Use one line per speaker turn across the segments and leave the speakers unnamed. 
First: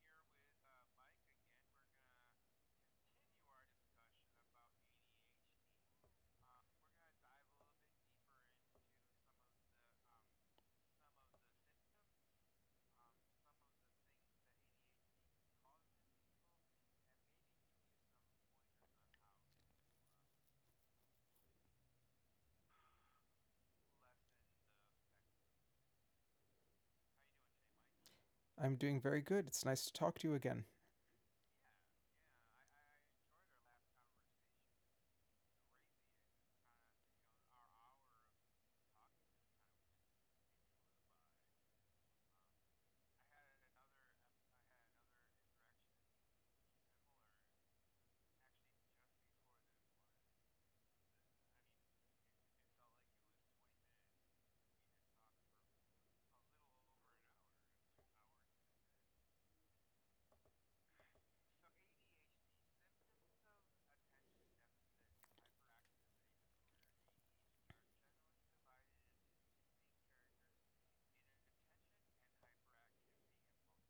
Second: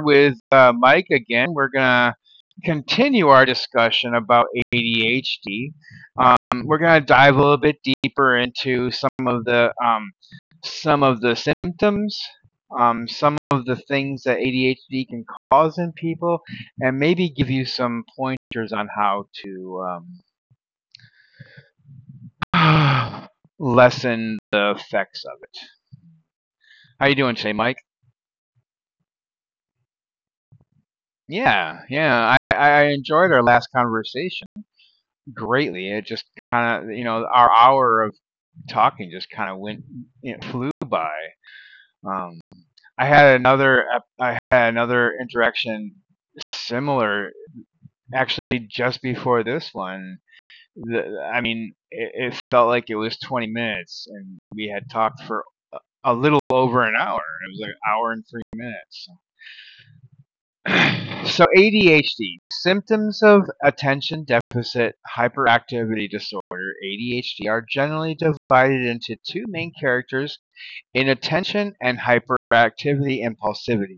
with Mike again. We're going to continue our discussion about ADHD. Um, we're going to dive a little bit deeper into some of the symptoms, some of the things that ADHD can cause in people, and maybe give you some pointers on how to um, lessen the effects of it. How you doing today, Mike?
I'm doing very good. It's nice to talk to you again.
Yeah, yeah. I enjoyed our last conversation greatly. It just kind of, you know, our hour of talking just kind of it flew by. Um, I had I had another interaction similar, actually, just before this one. I mean, it felt like it was 20 minutes, and we had talked for a little over an hour. It was like an hour and 3 minutes. So ADHD symptoms of attention deficit hyperactivity disorder ADHD are generally divided into two main characters, inattention and hyperactivity impulsivity.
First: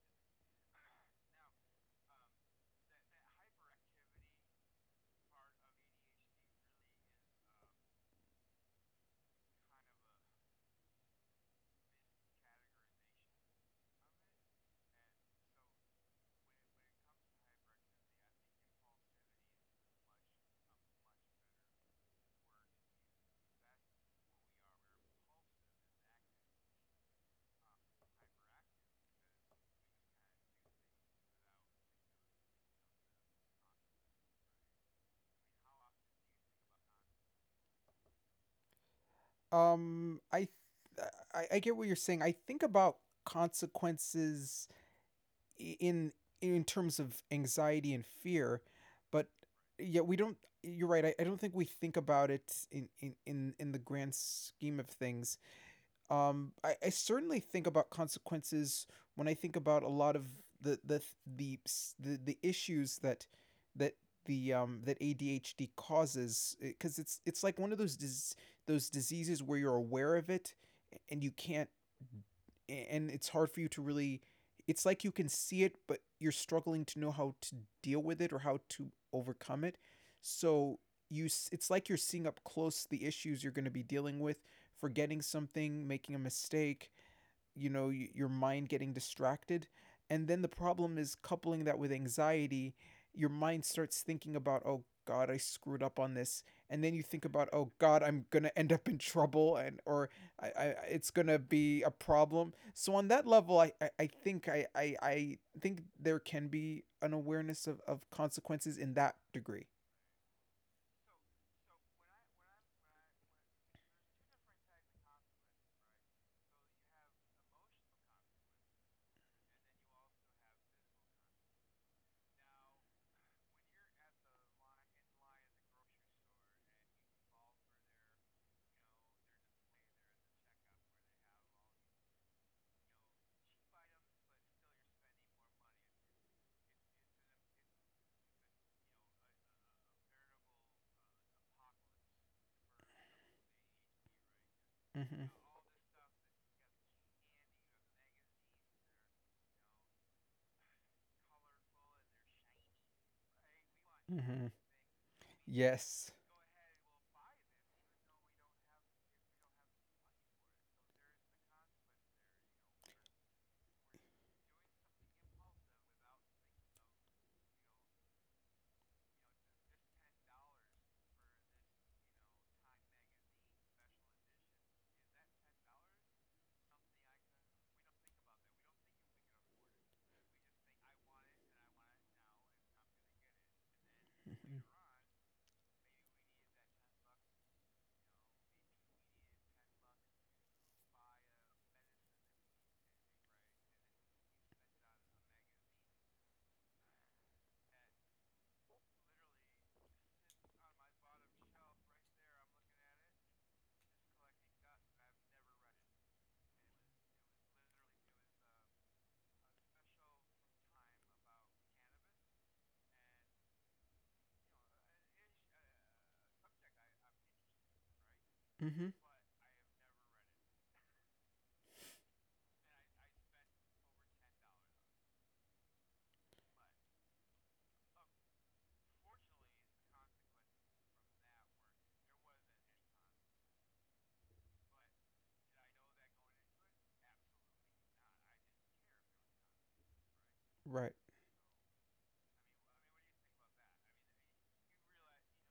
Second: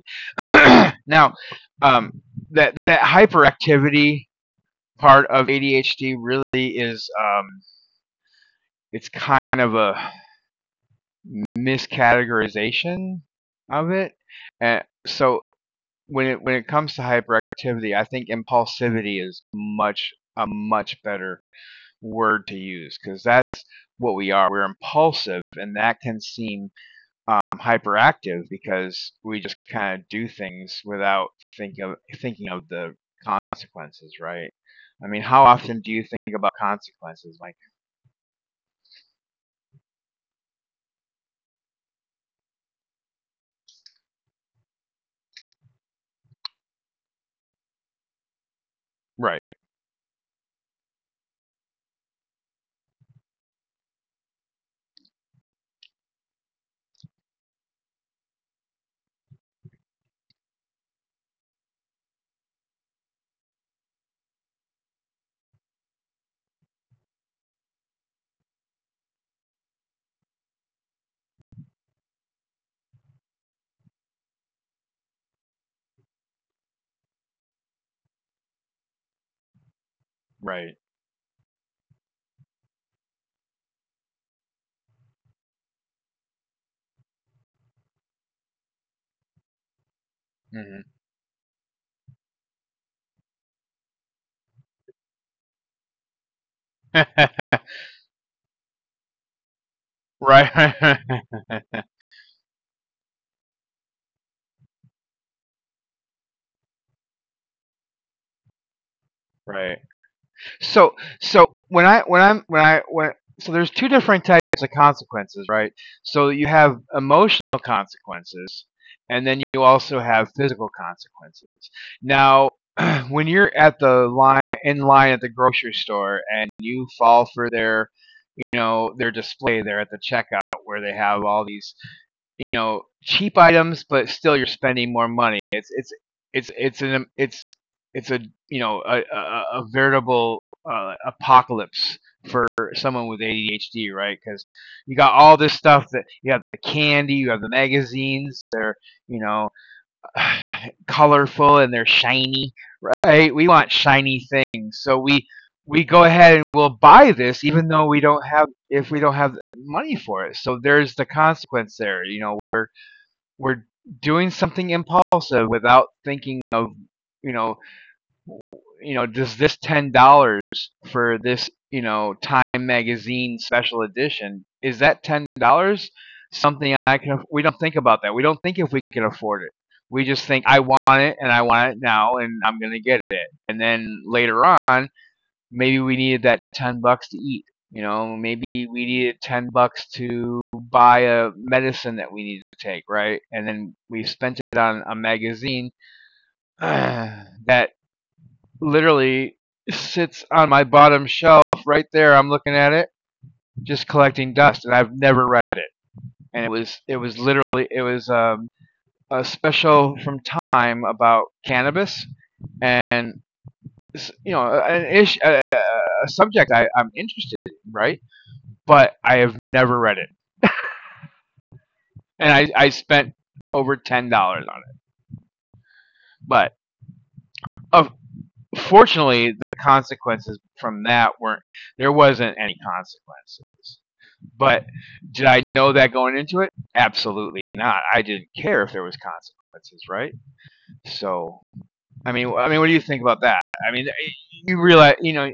Now, um, that hyperactivity part of ADHD really is, it's kind of a miscategorization of it. And so when it comes to hyperactivity, I think impulsivity is much a much better word to use, because that's what we are. We're impulsive, and that can seem hyperactive because we just kind of do things without think of thinking of the consequences, right? I mean, how often do you think about consequences? Like,
Um, I, I get what you're saying. I think about consequences in in terms of anxiety and fear, but
right,
yeah, we don't. You're right. I don't think we think about it in in the grand scheme of things. I certainly think about consequences when I think about a lot of the the the the issues that that ADHD causes because it's like one of those diseases where you're aware of it and you can't and it's hard for you to really it's like you can see it but you're struggling to know how to deal with it or how to overcome it,
right,
so you it's like you're seeing up close the issues you're going to be dealing with: forgetting something, making a mistake, you know, your mind getting distracted. And then the
hmm.
problem is coupling that with anxiety. Your mind starts thinking about, oh God, I screwed up on this. And then you think about, oh God, I'm gonna end up in trouble and or I
Right.
it's gonna be a problem. So on that level I think there can be an awareness of consequences in that
Right.
degree.
So so when I when I'm when I when so there's two different types of consequences, right? So you have emotional consequences, and then you also have physical consequences. Now, when you're at the line in line at the grocery store and you fall for their, you know, their display there at the checkout where they have all these, you know, cheap items, but still you're spending more money. It's an it's a you know, a veritable apocalypse for someone with ADHD, right? Because you got all
Mm-hmm.
this stuff that you have the candy, you have the magazines. They're, you know, colorful and they're shiny, right? We want shiny
Mm-hmm.
things, so we go
Yes.
ahead and we'll buy this even though we don't have, if we don't have money for it, so there's the consequence there, you know, we're doing something impulsive without thinking of, you know, you know, does this $10 for this, you know, Time magazine special edition, is that $10 something I can? We don't think about that. We don't think if we can afford it. We just think I want it and I want it now and I'm gonna get it. And then later
Mm-hmm.
on, maybe we needed that 10 bucks to eat, you know, maybe we needed 10 bucks to buy a medicine that we needed to take, right? And then we spent it on a magazine. uh, that literally sits on my bottom shelf right there. I'm looking at it just collecting dust and I've never read it. And it was literally it was a special from Time about cannabis. And, you know, an issue, a subject I, I'm interested in, right?
Mm-hmm.
But I have never read it, and I spent over $10 on it. But of fortunately, the consequences from that weren't there wasn't any consequences. But did I know that going into it? Absolutely not. I didn't care if there was consequences, right?
Right.
So I mean, what do you think about that? I mean, you realize, you know,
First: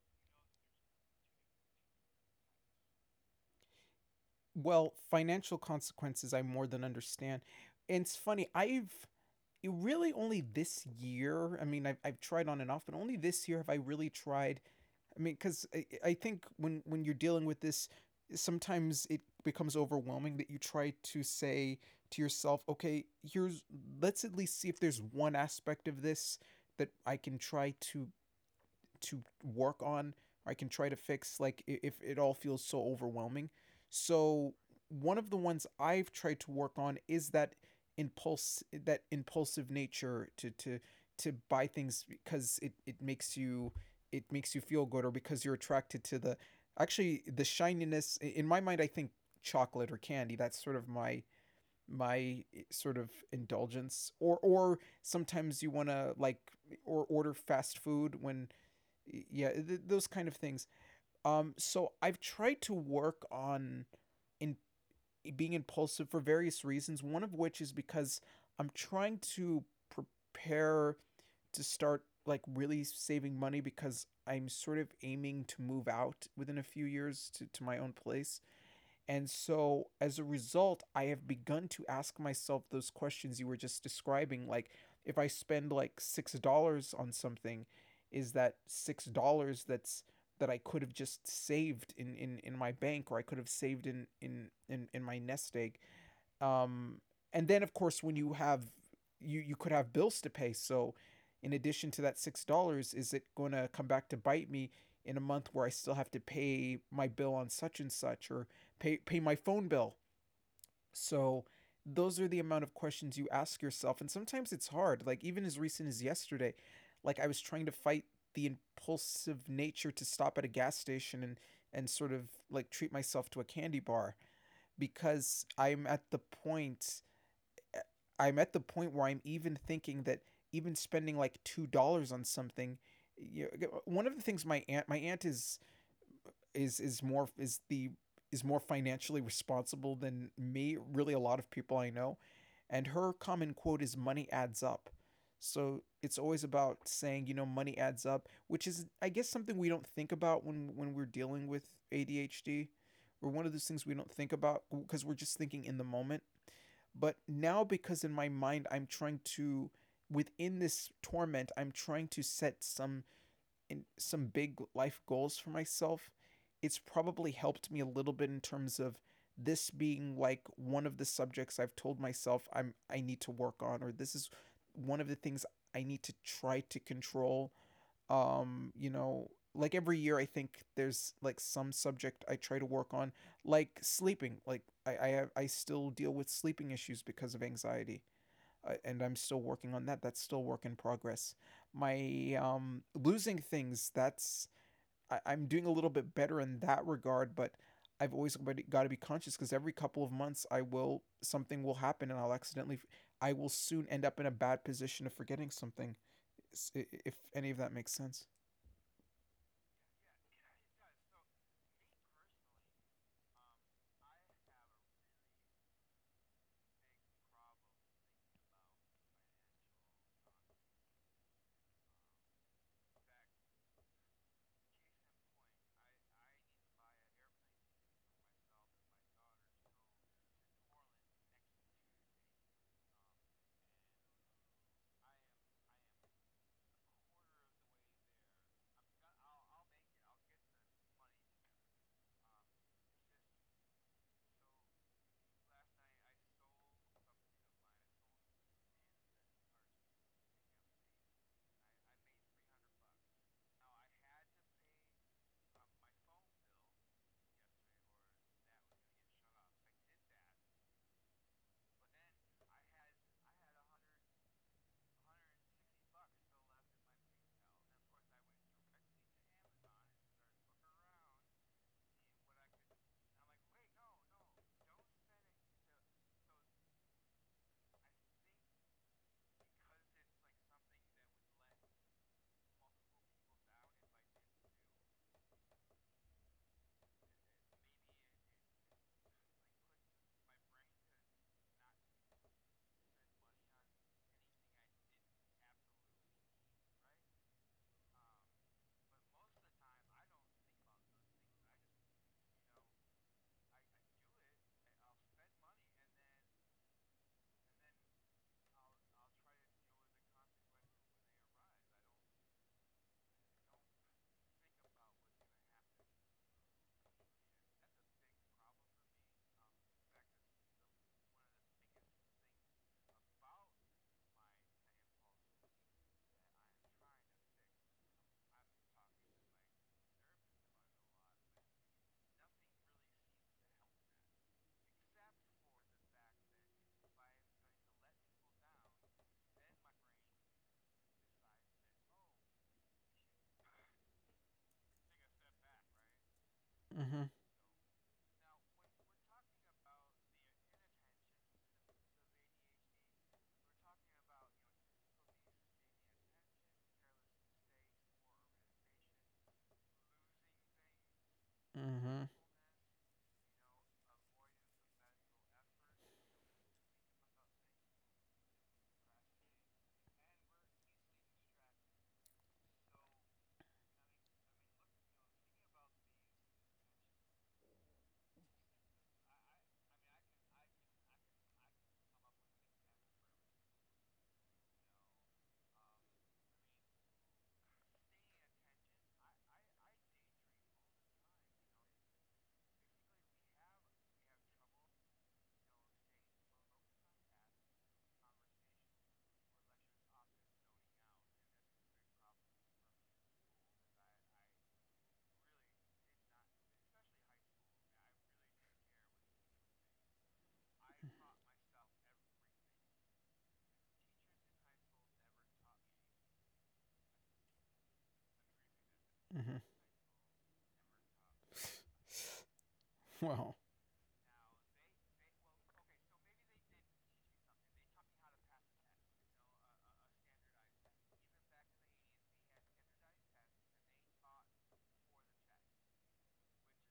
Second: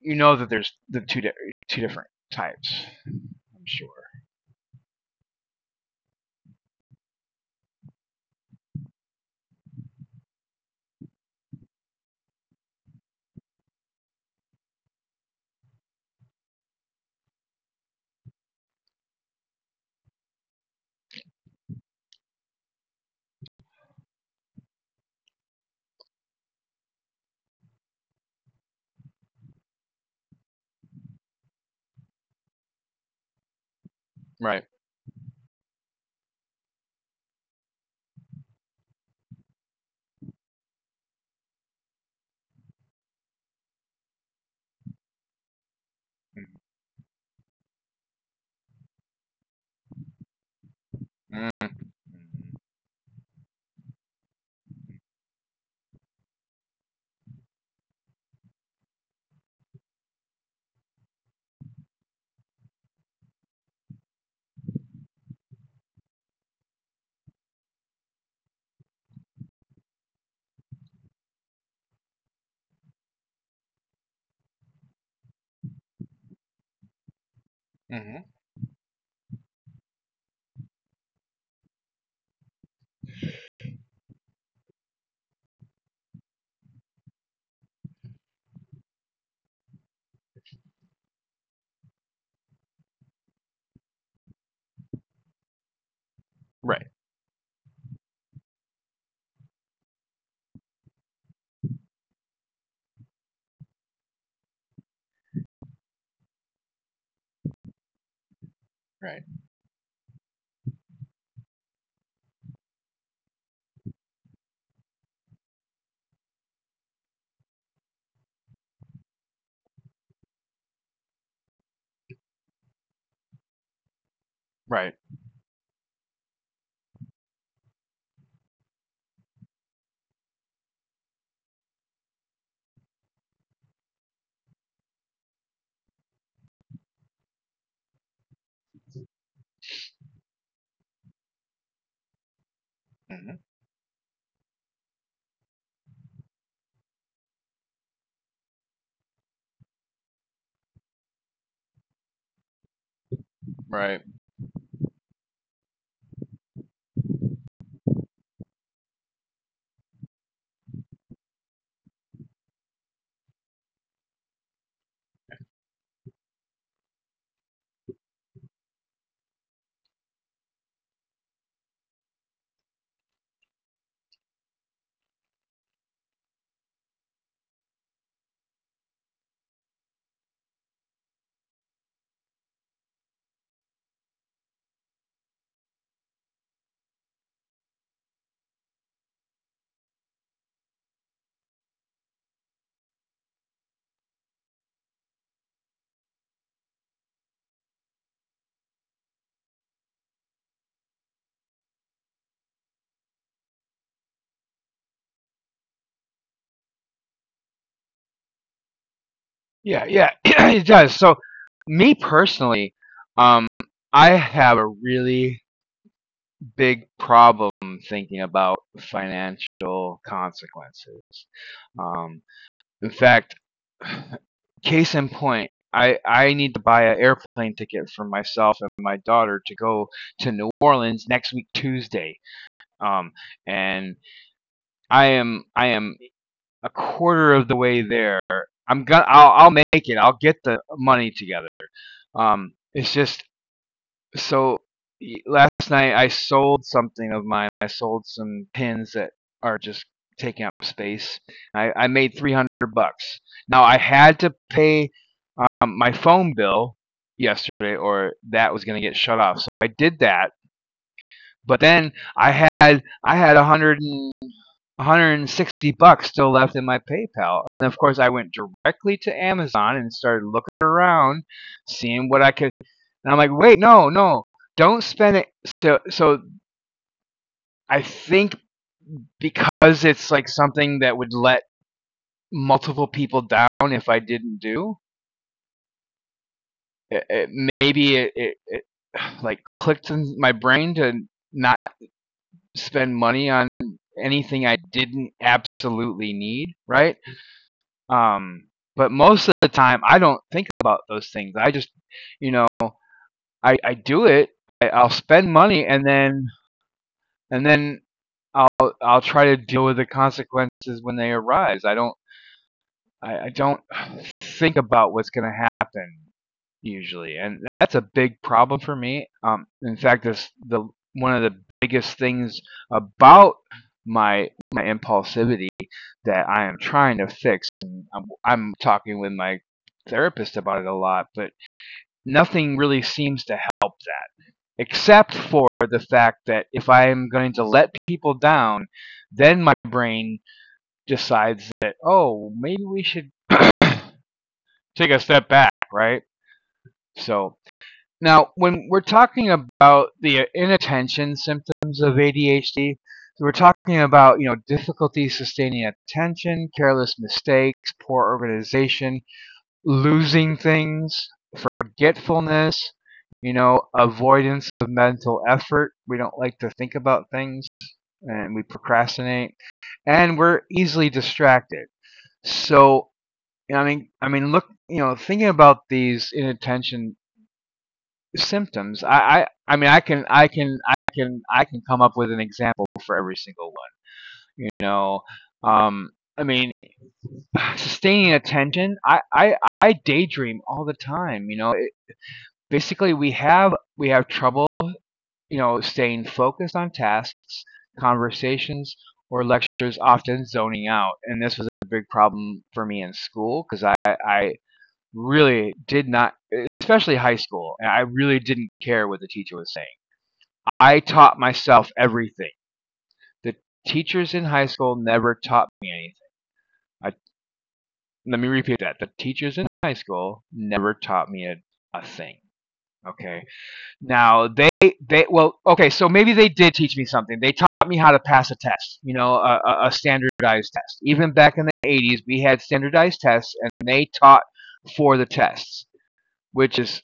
you know that there's the two different types. I'm sure.
Well, financial consequences I more than understand. And it's funny, I've it really only this year, I mean, I've tried on and off, but only this year have I really tried. I mean, because I think when you're dealing with this, sometimes it becomes overwhelming that you try to say to yourself, okay, here's, let's at least see if there's one aspect of this that I can try to work on. I can try to fix, like if it all feels so overwhelming. So
Right.
one of the ones I've tried to work on is that impulse that impulsive nature to to buy things because it makes you it makes you feel good, or because you're attracted to the actually the shininess in my mind. I think chocolate or candy, that's sort of my
Mm-hmm. Mm-hmm.
my sort of indulgence, or sometimes you want to like or order fast food when yeah those kind of things. So I've tried to work on in being impulsive for various reasons, one of which is because I'm trying to prepare to start like really saving money because I'm sort of aiming to move out within a few years to my own
Mm-hmm.
place. And so as a result, I have begun to ask myself those questions you were just describing. Like, if I spend like $6 on something, is that $6 that's that I could have just saved in, in my bank, or I could have saved in, in my nest egg,
Right.
um, and then of course when you have you you could have bills to pay. So in addition to that $6, is it going to come back to bite me in a month where I still have to pay my bill on such and such, or pay
Right.
my phone bill? So those are the amount of questions you ask yourself, and sometimes it's hard, like even as recent as yesterday, like I was trying to fight the impulsive nature to stop at a gas station and sort of like treat myself to a candy bar
Right.
because point I'm at the point where I'm even thinking that even spending like $2 on something, you know, one of the things my aunt is more is more financially responsible than me, really a lot of people I know. And her
Mm.
common quote is money adds up. So it's always about saying, you know, money adds up, which is I guess something we don't think about when we're dealing with ADHD, or one of those things we
Right.
don't think about because we're just thinking in the moment. But now because in my mind I'm trying to within this torment, I'm trying to set some in some big life goals for myself, it's probably helped me a little bit in terms of this being like one of the subjects I've told myself I'm I need to work on, or this is one of the things I need to try to control. um you know like every year I think there's like some subject I try to work on, like sleeping, like I still deal with sleeping issues because of anxiety, and I'm still working on that. That's still work in progress. My losing things, that's I'm doing a little bit better in that regard, but I've always got to be conscious because every couple of months I will something will happen and I'll accidentally I will soon end up in a bad position of forgetting something. If any of that makes sense.
Yeah, yeah, it does. So, me personally, um, I have a really big problem thinking about financial consequences. Um, in fact, case in point, I need to buy an airplane ticket for myself and my daughter to go to New Orleans next week Tuesday. Um, and I am a quarter of the way there. I'll make it. I'll get the money together. It's just so. Last night I sold something of mine. I sold some pins that are just taking up space. I made 300 bucks. Now I had to pay my phone bill yesterday, or that was gonna get shut off. So I did that. But then I had 100 160 bucks still left in my PayPal. And of course, I went directly to Amazon and started looking around, seeing what I could. And I'm like, wait, no, no, don't spend it. So, so I think because it's like something that would let multiple people down if I didn't do it, it like clicked in my brain to not spend money on anything I didn't absolutely need, right? Um, but most of the time, I don't think about those things. I just, you know, I do it. I'll spend money, and then I'll try to deal with the consequences when they arise. I don't think about what's going to happen usually, and that's a big problem for me. In fact, this the one of the biggest things about my impulsivity that I am trying to fix. And I'm talking with my therapist about it a lot, but nothing really seems to help that, except for the fact that if I am going to let people down, then my brain decides that, oh, maybe we should take a step back, right?
Mm-hmm.
So now, when we're talking about the inattention symptoms of ADHD, so we're talking about, you know, difficulty sustaining attention, careless mistakes, poor organization, losing things,
Mm-hmm.
forgetfulness, you know, avoidance of mental effort. We don't like to think about things, and we procrastinate, and we're easily distracted. So, I mean, look, you know, thinking about these inattention symptoms, I mean, I can, I can, I can, I can come up with an example for every single one, you know, um, I mean, sustaining attention. I daydream all the time. You know, basically we have trouble, you know, staying focused on tasks, conversations, or lectures, often zoning out. And this was a big problem for me in school because I really did not, especially high school, and I really didn't care what the teacher was saying. I taught myself everything. The teachers in high school never taught me anything. I, let me repeat that, the teachers in
Mm-hmm.
high school never taught me a thing, okay.
Wow.
Now they, well, okay, so maybe they did teach me something. They taught me how to pass a test, you know, a standardized test. Even back in the 80s, we had standardized tests, and they taught for the tests, which is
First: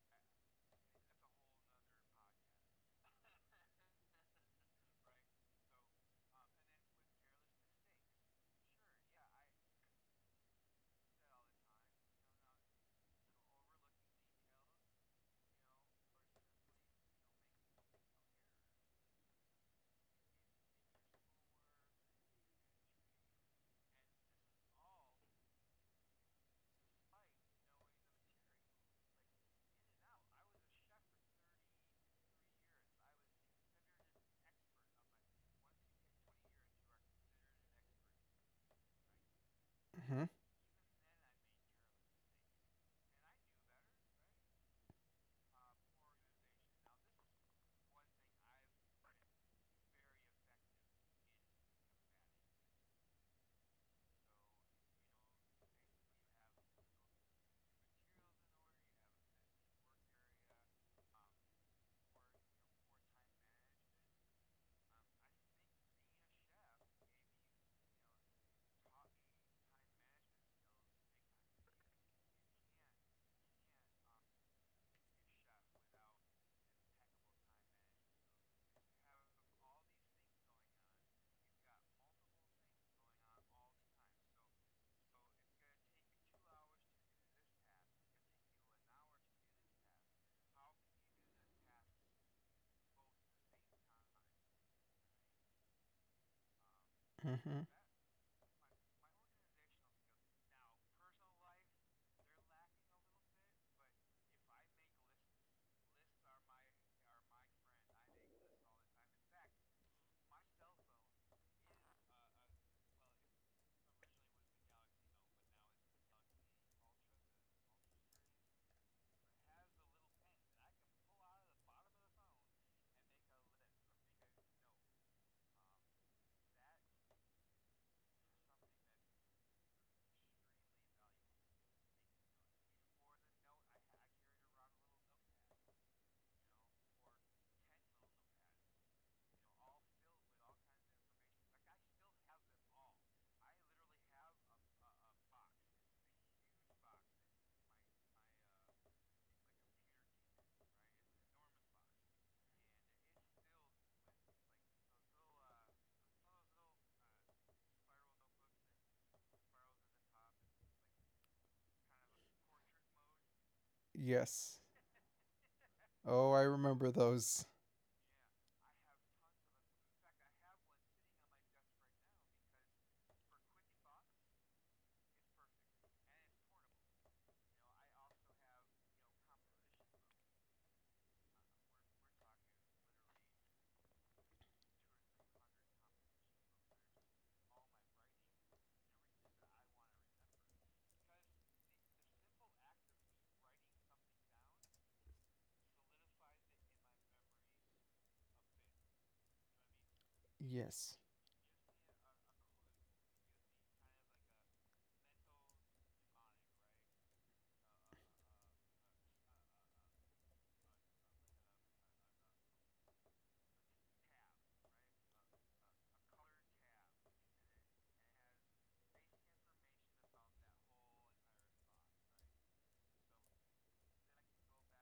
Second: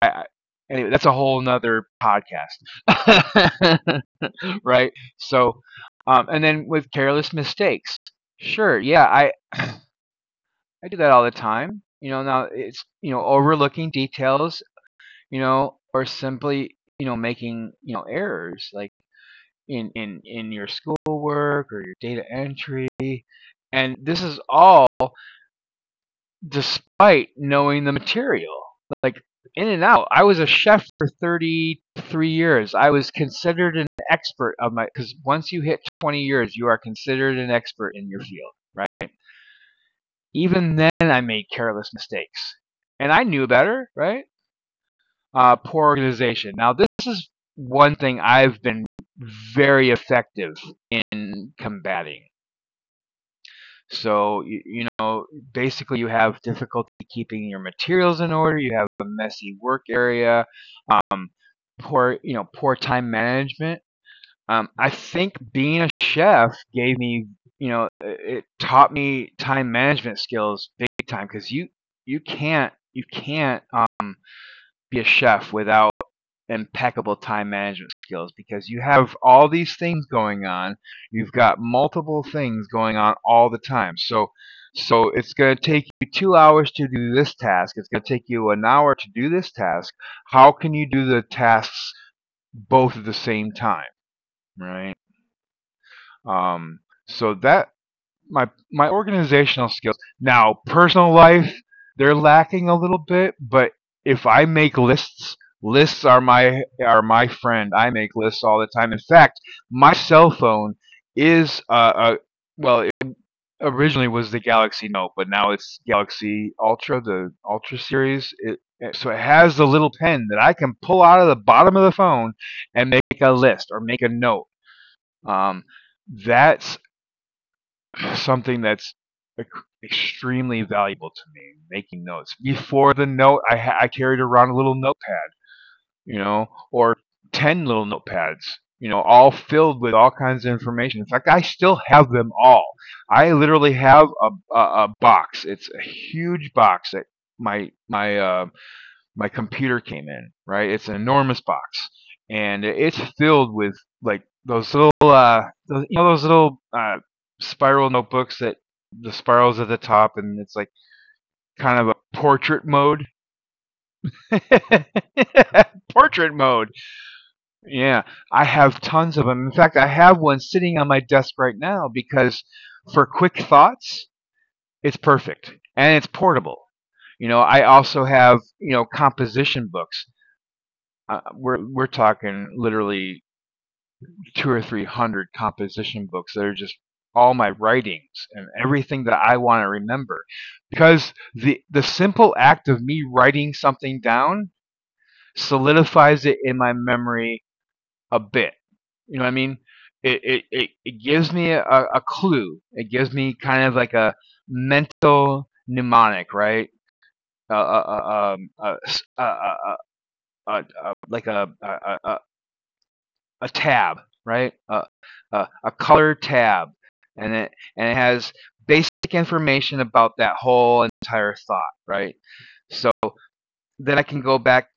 I- anyway, that's a whole nother podcast, right? So, and then with careless mistakes, sure, yeah, I I do that all the time. You know, now it's, you know, overlooking details, you know, or simply, you know, making, you know, errors like in your schoolwork or your data entry. And this is all despite knowing the material. Like in and out. I was a chef for 33 years. I was considered an expert of my, cuz once you hit 20 years, you are considered an expert in your field, right?
Mm-hmm.
Even then I made careless mistakes. And I knew better, right? Poor organization. Now, this is one thing I've been very effective in combating. So, you know, basically, you have difficulty keeping your materials in order, you have a messy work area, um, poor, you know, poor time management. I think being a chef gave me, you know, it taught me time management skills big time, because you can't be a chef without impeccable time management skills because you have all these things going on. You've got multiple things going on all the time. So so it's going to take you 2 hours to do this task. It's going to take you an hour to do this task. How can you do the tasks both at the same time, right? Um so that
Mm-hmm.
my organizational skills. Now, personal life, they're lacking a little bit, but if I make lists, lists are my friend. I make lists all the time. In fact, my cell phone is a, well, it originally was the Galaxy Note, but now it's Galaxy Ultra, the Ultra series. It, so it has the little pen that I can pull out of the bottom of the phone and make a list or make a note. Um, that something that's extremely valuable to me making notes before the note I carried around a little notepad, you know, or 10 little notepads, you know, all filled with all kinds of information. In fact, I still have them all. I literally have a box. It's a huge box that my my uh, my computer came in, right? It's an enormous box, and it's filled with like those those, you know, those little spiral notebooks that the spirals at the top, and it's like kind of a portrait mode.
Yes. Oh,
Portrait
I
mode.
remember those.
Yeah, I have tons of them. In fact, I have one sitting on my desk right now because for quick thoughts, it's perfect and it's portable. You know, I also have, you know, composition books. We're talking literally two or three hundred composition books that are just all my writings and everything that I want to remember, because the simple act of me writing something down solidifies it in my memory a bit. You know what I mean? It it, it,
Yes.
it gives me a clue. It gives me kind of like a mental mnemonic, right? Uh, uh, uh, um, uh, uh, uh, uh, like a tab, right? A color tab, and it has basic information about that whole entire thought, right? So then I can go back,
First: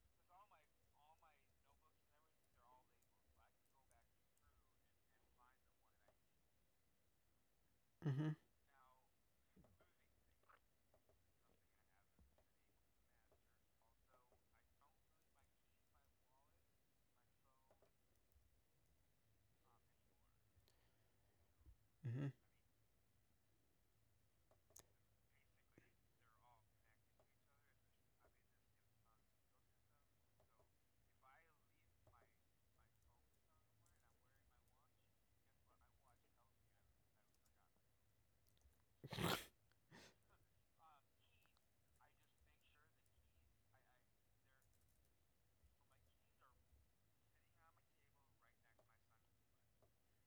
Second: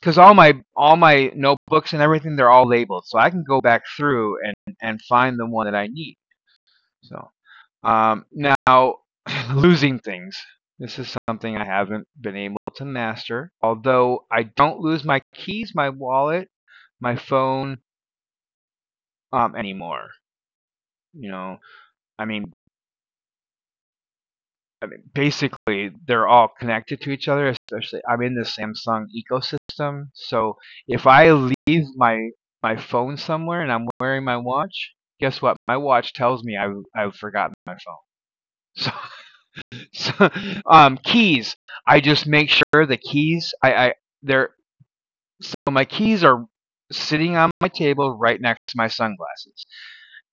because all my notebooks and everything, they're all labeled, so I can go back through and find the one that I need. So
Mm-hmm.
now losing things. This is something I haven't been able to master. Although I don't lose my keys, my wallet, my phone anymore. You know, I
Mm-hmm.
mean, I mean, basically, they're all connected to each other. Especially, I'm in the Samsung ecosystem, so if I leave my phone somewhere and I'm wearing my watch, guess what? My watch tells me I've forgotten my phone. So, keys. I just make sure the keys. I they're So my keys are sitting on my table right next to my sunglasses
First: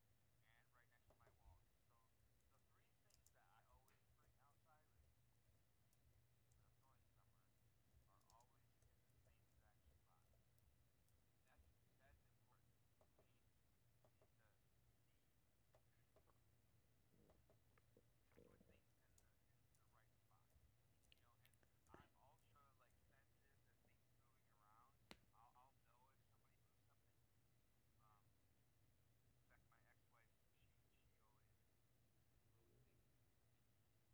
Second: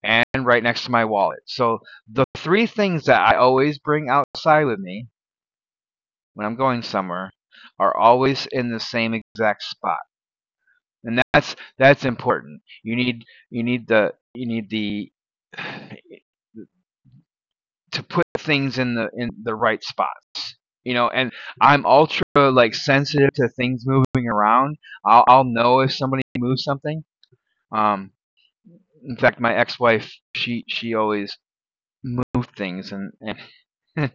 and right next to my wallet. So the three things that I always bring outside with me when I'm going somewhere are always in the same exact spot. And that's important. You need the to put things in the right spots. You know, and I'm ultra, like, sensitive to things moving around. I'll know if somebody moves something. Um, in fact, my ex-wife, she always moved things, and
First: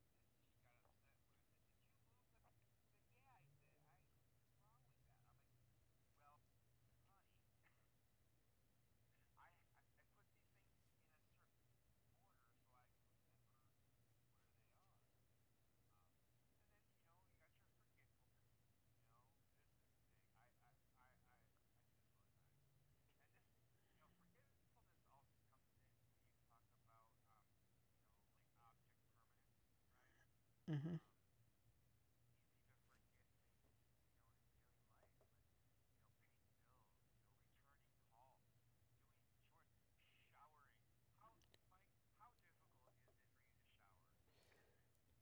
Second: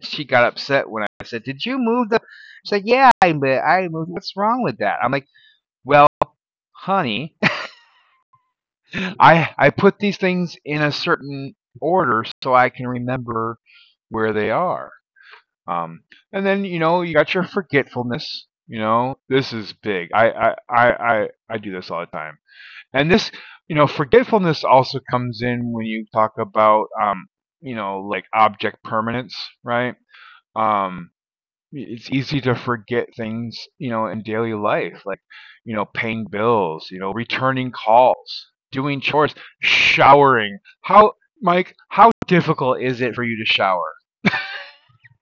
she got upset when I said, "Did you move the?" She said, "Yeah, I moved. What's wrong with that?" I'm like, well, honey, I put these things in a certain order so I can remember where they are. Um, and then, you know, you got your forgetfulness. You know, this is big. I do this all the time. And this, you know, forgetfulness also comes in when you talk about you know, like, object permanence, right?
Mm-hmm.
Um, it's easy to forget things, you know, in daily life, like, you know, paying bills, you know, returning calls, doing chores, showering. How, Mike, how difficult is it for you to shower?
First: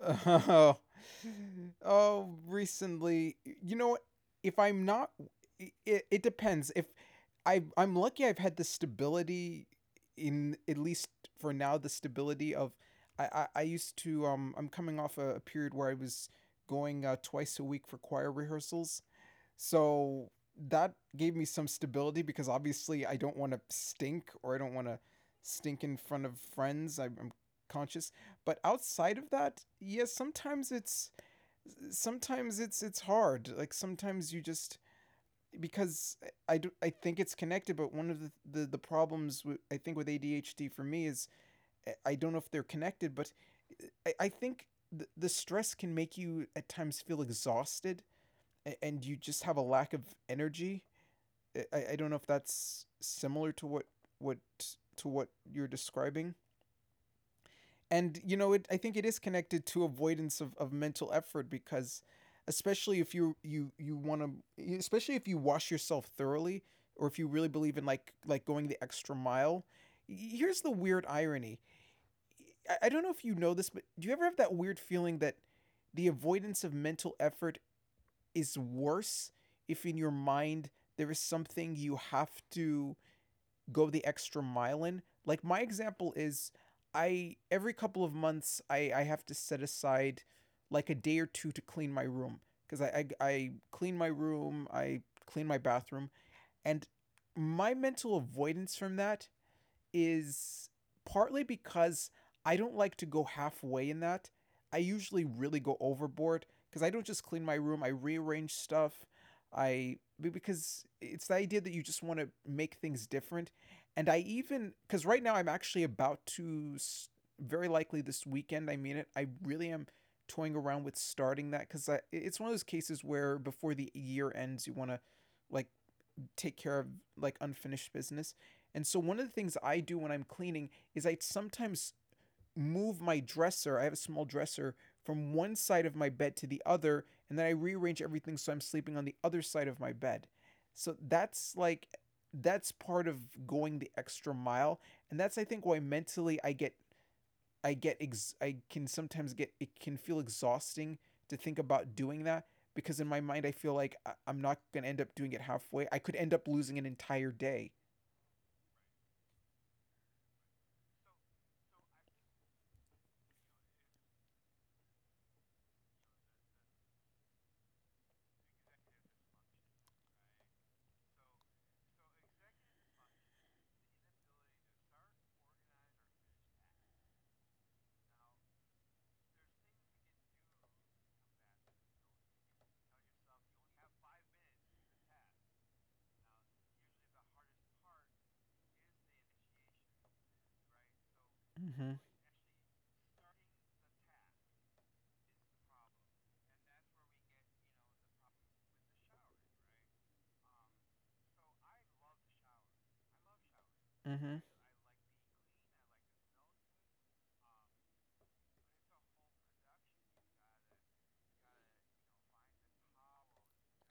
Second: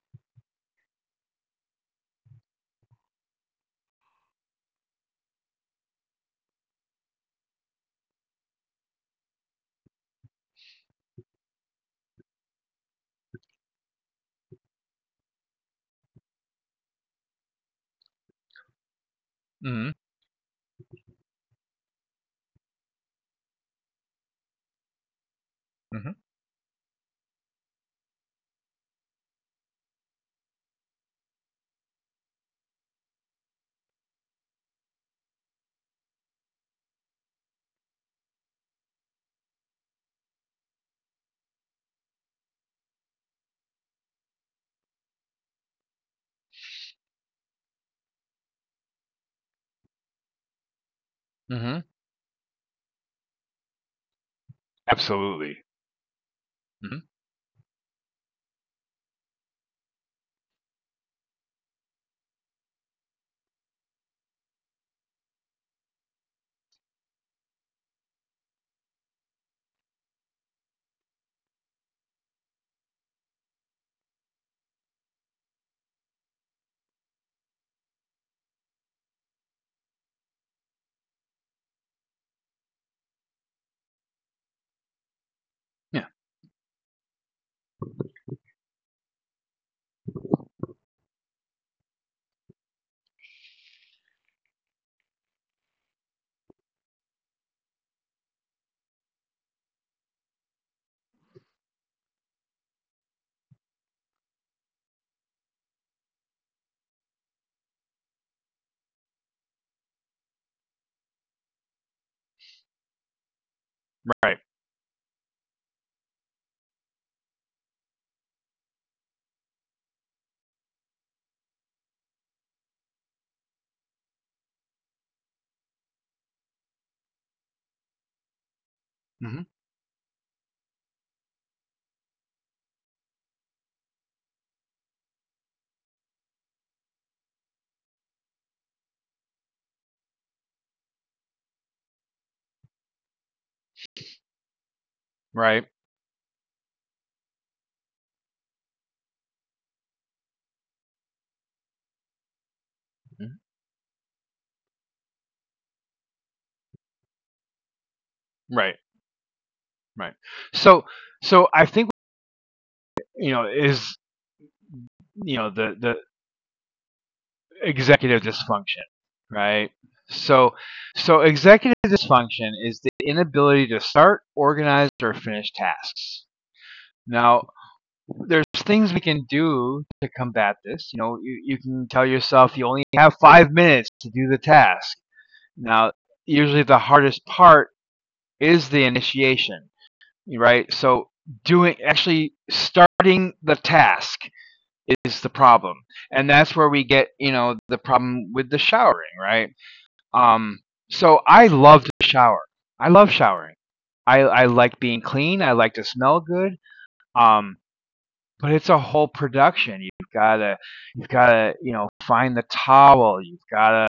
Oh, oh, recently, you know what? If I'm not, it depends. If I'm lucky I've had the stability in, at least for now, the stability of, I used to, I'm coming off a period where I was going twice a week for choir rehearsals.
hmm
So that gave me some stability because obviously I don't want to stink, or I don't want to stink in
hmm
front of friends. I'm conscious. But outside of that, yes, sometimes it's sometimes it's hard. Like sometimes you just because I, do, I think it's connected, but one of the problems with, I think with ADHD for me is I don't know if they're connected, but I think the stress can make you at times feel exhausted and you just have a lack of energy.
hmm
I, don't know if that's similar to what to what you're
Absolutely.
describing.
hmm
And you know, it I think it is connected to avoidance of mental effort because especially if you you want to especially if you wash yourself thoroughly, or if you really believe in like going the extra mile. Here's the weird irony. I don't know if you know this, but do you ever have that weird feeling that the avoidance of mental effort is worse if in your mind there is something you have to go the extra mile in. Like my example
Yeah.
is I every couple of months I have to set aside like a day or two to clean my room. Because I clean my room, I clean my bathroom, and my mental avoidance from that is partly because I don't like to go halfway in that. I usually really go overboard because I don't just clean my room, I rearrange stuff. I because it's the idea that you just want to make things different. And I
Right.
even because right now I'm actually about to very likely this weekend. I mean it. I really am toying around with starting that because it's one of those cases where before the year ends, you want to like take care of like unfinished business. And so one of the
hmm
things I do when I'm cleaning is I sometimes move my dresser. I have a small dresser from one side of my bed to the other, and then I rearrange everything so I'm sleeping on the other side of my bed. So that's like that's part of going the extra mile, and that's I think why
Right.
mentally I get I can sometimes get it can feel exhausting to think about doing that because in my mind I
Mhm.
feel like I- I'm not going to end up doing it halfway. I could end up losing an entire day.
Right. Right. So, I think, you know, you know, executive dysfunction, right? So, so executive dysfunction is the inability to start, organize, or finish tasks. Now, there's things we can do to combat this. You know, you can tell yourself you only have 5 minutes to do the task. Now, usually the hardest part is the initiation, right? So, doing
Mhm.
actually starting the task is the problem. And that's where we get, you know, the problem with the showering, right? Um, so I love to shower. I love showering.
Mhm.
I like being clean. I like to smell good. Um, but it's a whole production. You've gotta, you know, find the towel. You've gotta,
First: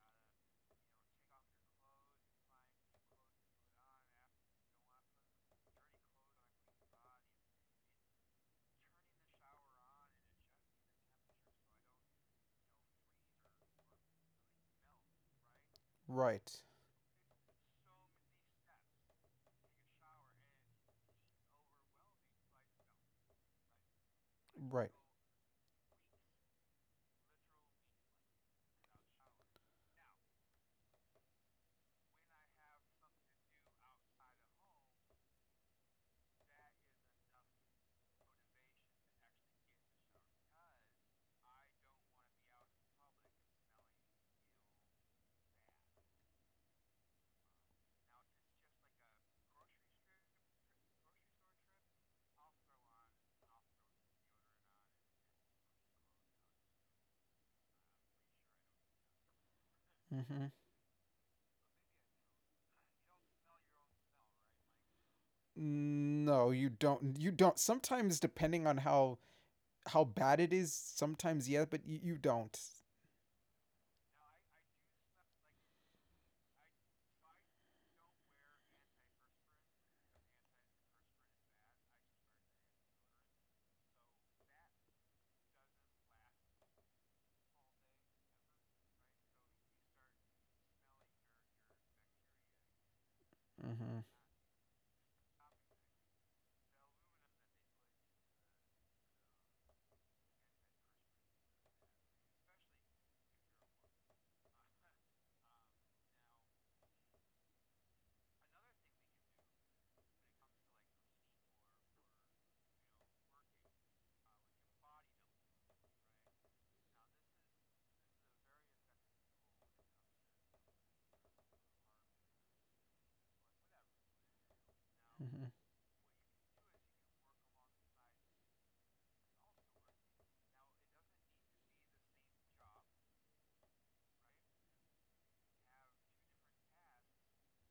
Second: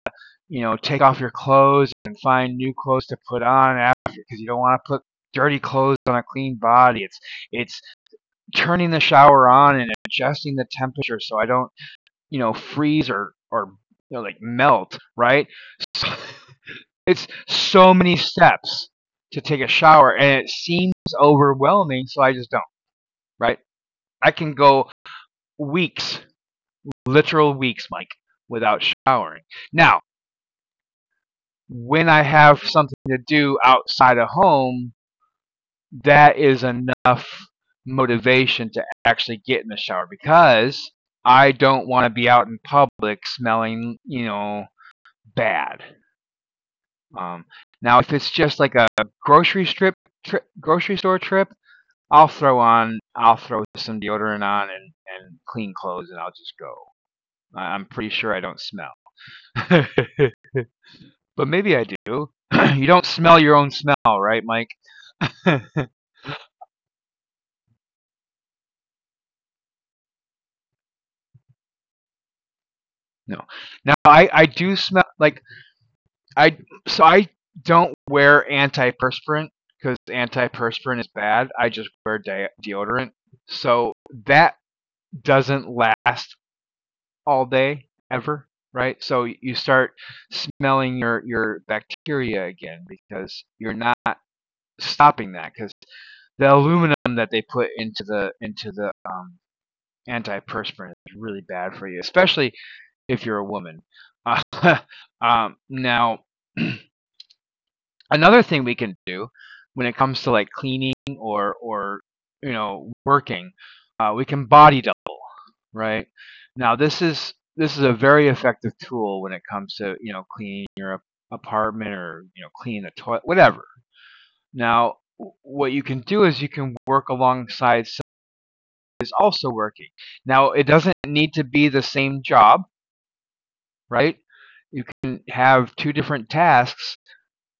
you know, take off your clothes and find new clothes to put on after, because you don't want to put dirty clothes on a clean body. It's turning the shower on and adjusting the temperature so I don't, you know, freeze, or, you know, like, melt, right? So,
Right.
it's so many steps to take a shower and it seems overwhelming, so I just don't. Right. I can go
Right.
weeks, literal weeks, Mike, without showering. Now, when I have something to do outside of home, that is enough motivation to actually get in the shower, because I don't want to be out in public smelling, you know, bad. um, Now if it's just like a grocery strip grocery store trip, I'll throw some deodorant on and clean clothes, and I'll just go. I am pretty sure I don't smell,
Mhm.
but maybe I do. You don't smell your own smell, right, Mike? No.
No, you don't sometimes depending on how bad it is, sometimes yeah, but you don't.
Now I do smell like I I don't wear antiperspirant because antiperspirant is bad. I just wear deodorant, so that doesn't last all day ever, right? So you start smelling your bacteria again because you're not
Mhm.
stopping that, because the aluminum that they put into the antiperspirant is really bad for you, especially if you're a woman. Uh, Now, another thing we can do when it comes to like cleaning or you know, working, we can body double, right? Now this is a very effective tool when it comes to, you know, cleaning your apartment or, you know, cleaning the toilet, whatever. Now
Mhm.
what you can do is you can work alongside someone who's also working. Now it doesn't need to be the same job, right? You can have two different tasks,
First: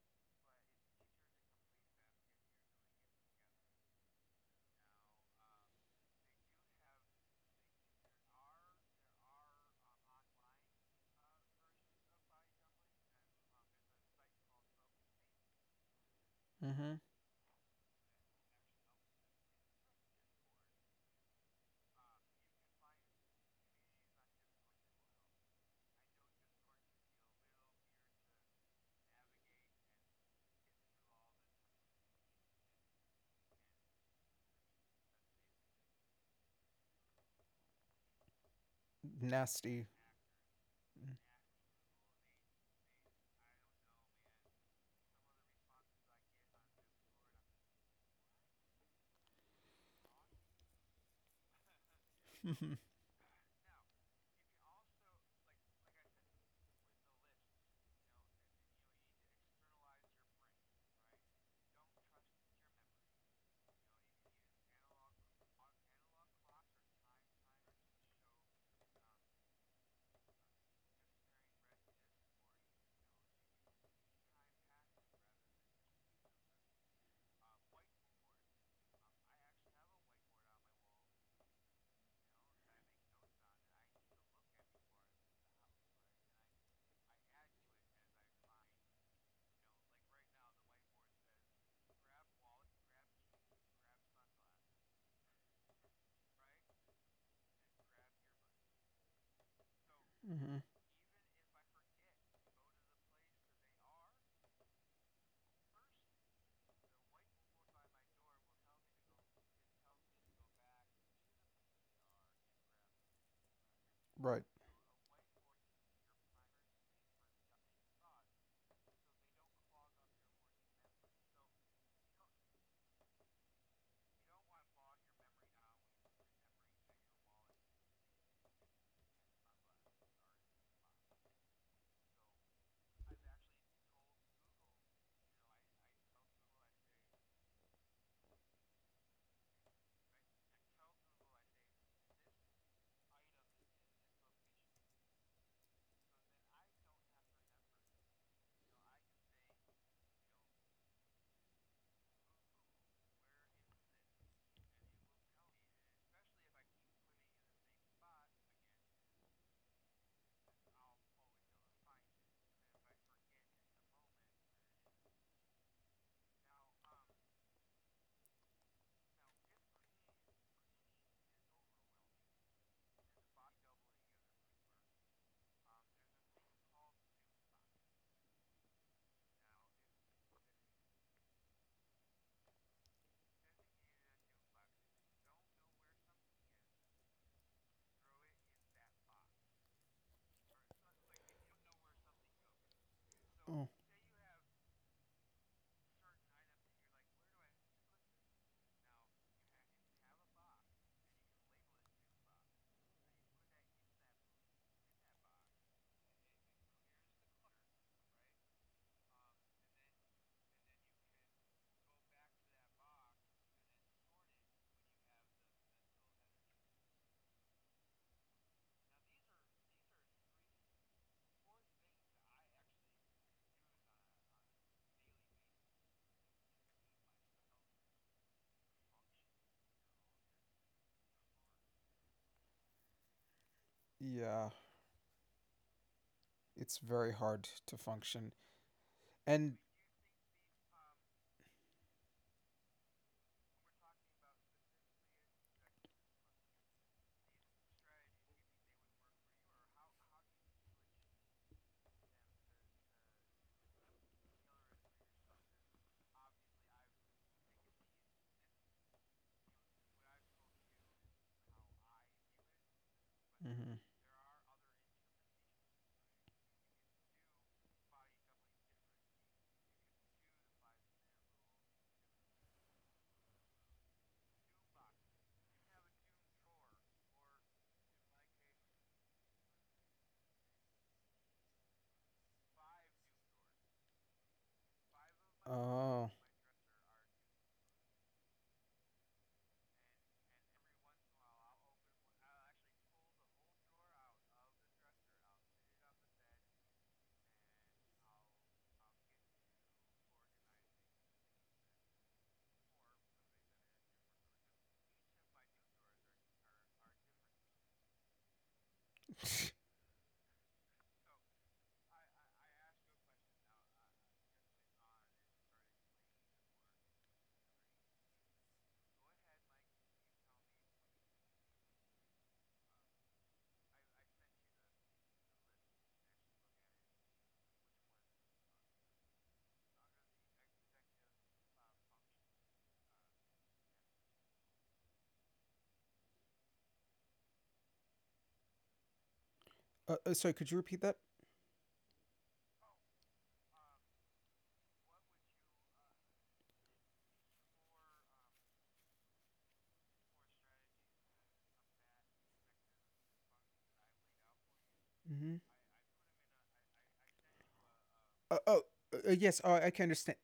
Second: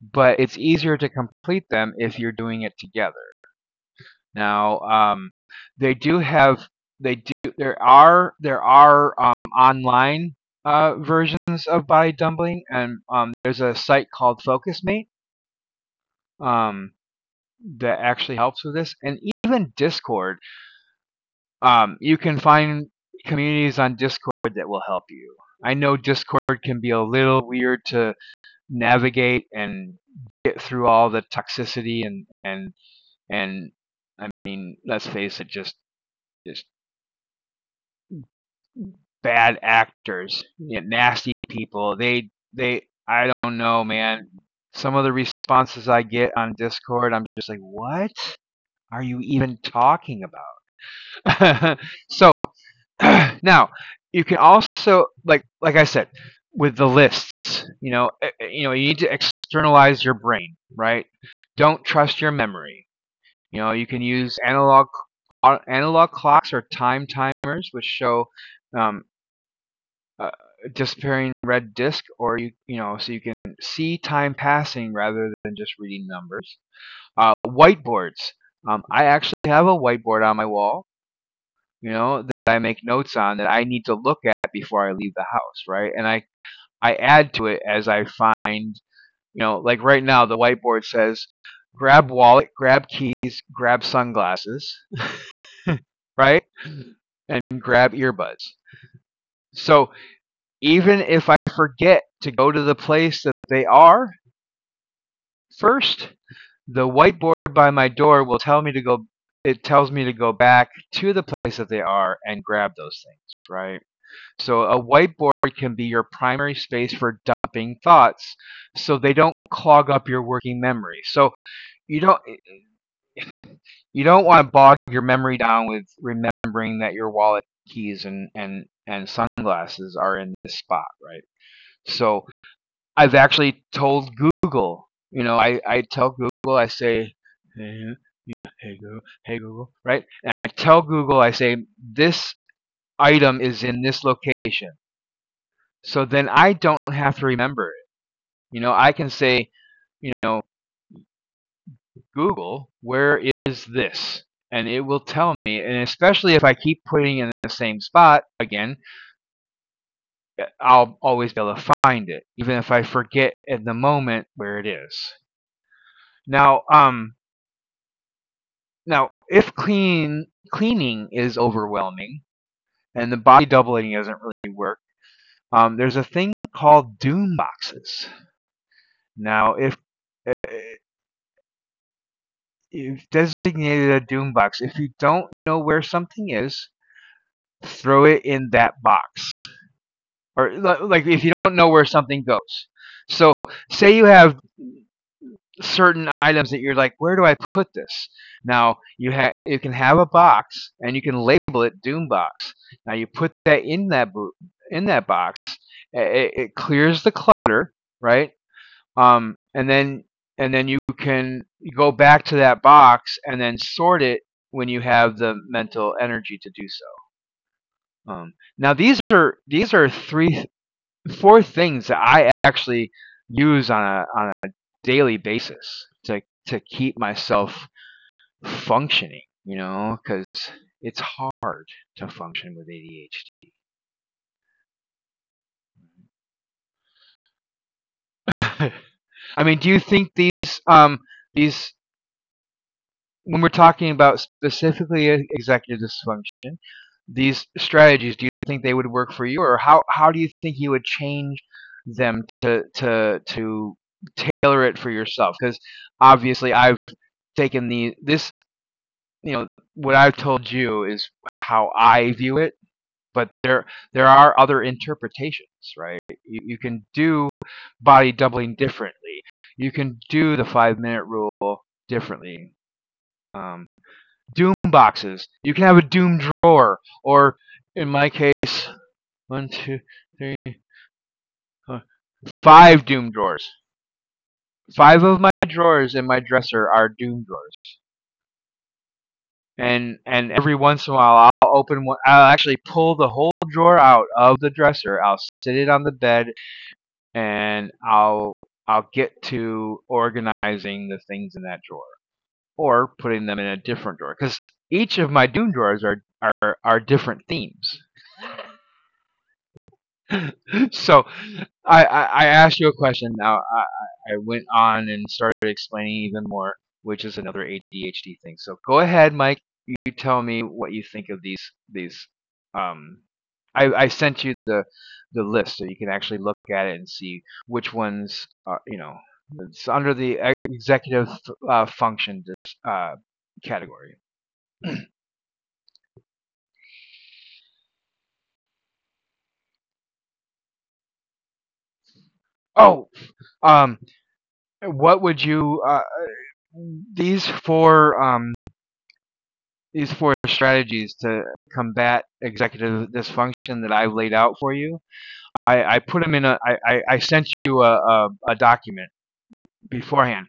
but it's easier to complete them if you're doing it together. Now, they do have they do there are online versions of body dumpling, and there's a site called FocusMate um,
Mhm.
that actually helps with this, and even Discord. You can find communities on Discord that will help you. I know Discord can be a little weird to navigate and get through all the toxicity, And I mean, let's face it, just just bad
Nasty.
actors, you know, nasty people. They I don't know, man. Some of the responses I get on Discord, I'm just like, what are you even talking about? So
Mhm.
now you can also, like I said with the lists, you know, you know, you need to externalize your brain, right? Don't trust your memory. You know, you can use analog clocks or time timers, which show um, uh, disappearing red disk, or you know, so you can see time passing rather than just reading numbers. Whiteboards. I actually have a whiteboard on my wall. You know, that I make notes on that I need to look at before I leave the house, right? And I add to it as I find. You know, like right now, the whiteboard says grab wallet, grab keys, grab sunglasses, right? And grab earbuds. So
Mhm.
even if I forget to go to the place that they are first, the whiteboard by my door will tell me to go. It tells me to go back to the place that they are and grab those things, right?
Right.
So a whiteboard can be your primary space for dumping thoughts so they don't clog up your working memory. So you don't want to bog your memory down with remembering that your wallet, keys, and sunglasses are in this spot, right? So I've actually told Google. You know, I tell Google, I say, hey, yeah, hey Google, right? And I tell Google, I say this item is in this location. So then I don't have to remember it. You know, I can say, you know, Google, where is this? And it will tell me. And especially if I keep putting it in the same spot again, I'll always be able to find it, even if I forget at the moment where it is. Now, now if cleaning is overwhelming and the body doubling doesn't really work, there's a thing called doom boxes. Now, if uh, you've designated a doom box, if you don't know where something is, throw it in that box, or like if you don't know where something goes. So
Oh.
say you have certain items that you're like, where do I put this? Now you can have a box and you can label it doom box. Now you put that in that box. It clears the clutter, right? Um, and then and then you can go back to that box and then sort it when you have the mental energy to do so. Now these are three four things that I actually use on a daily basis to keep myself functioning. You know, because it's hard to function with ADHD.
Yeah. It's very hard to function.
I mean, do
And
you think um these when we're talking about specifically executive dysfunction, these strategies, do you think they would work for you, or how do you think you would change them to tailor it for yourself? Because obviously, I've taken the this you know What I've told you is how I view it, but there
hmm.
there are other interpretations, right? You can do body doubling differently. You can do the 5 minute rule differently. Um, doom boxes. You can have a doom drawer, or in my case, one, two, three, four, five doom drawers. Five of my drawers in my
Oh.
dresser are doom drawers. And every once in a while I'll open one. I'll actually pull the whole drawer out of the dresser. I'll sit it on the bed, and I'll get to organizing the things in that drawer or putting them in a different drawer because each of my Doom drawers are different themes. So I asked you a question. Now I went on and started explaining even more, which is another ADHD thing. So go ahead, Mike. You tell me what you think of these. Um, I sent you the list so you can actually look at it and see which ones are, you know, it's under the executive function category.
Sorry, could you repeat that?
Oh, um, what would you these four um, these four strategies to combat executive dysfunction that I've laid out for you.
Hmm.
I put them in a. I sent you a
Uh, oh,
document
yes. I can understand.
beforehand.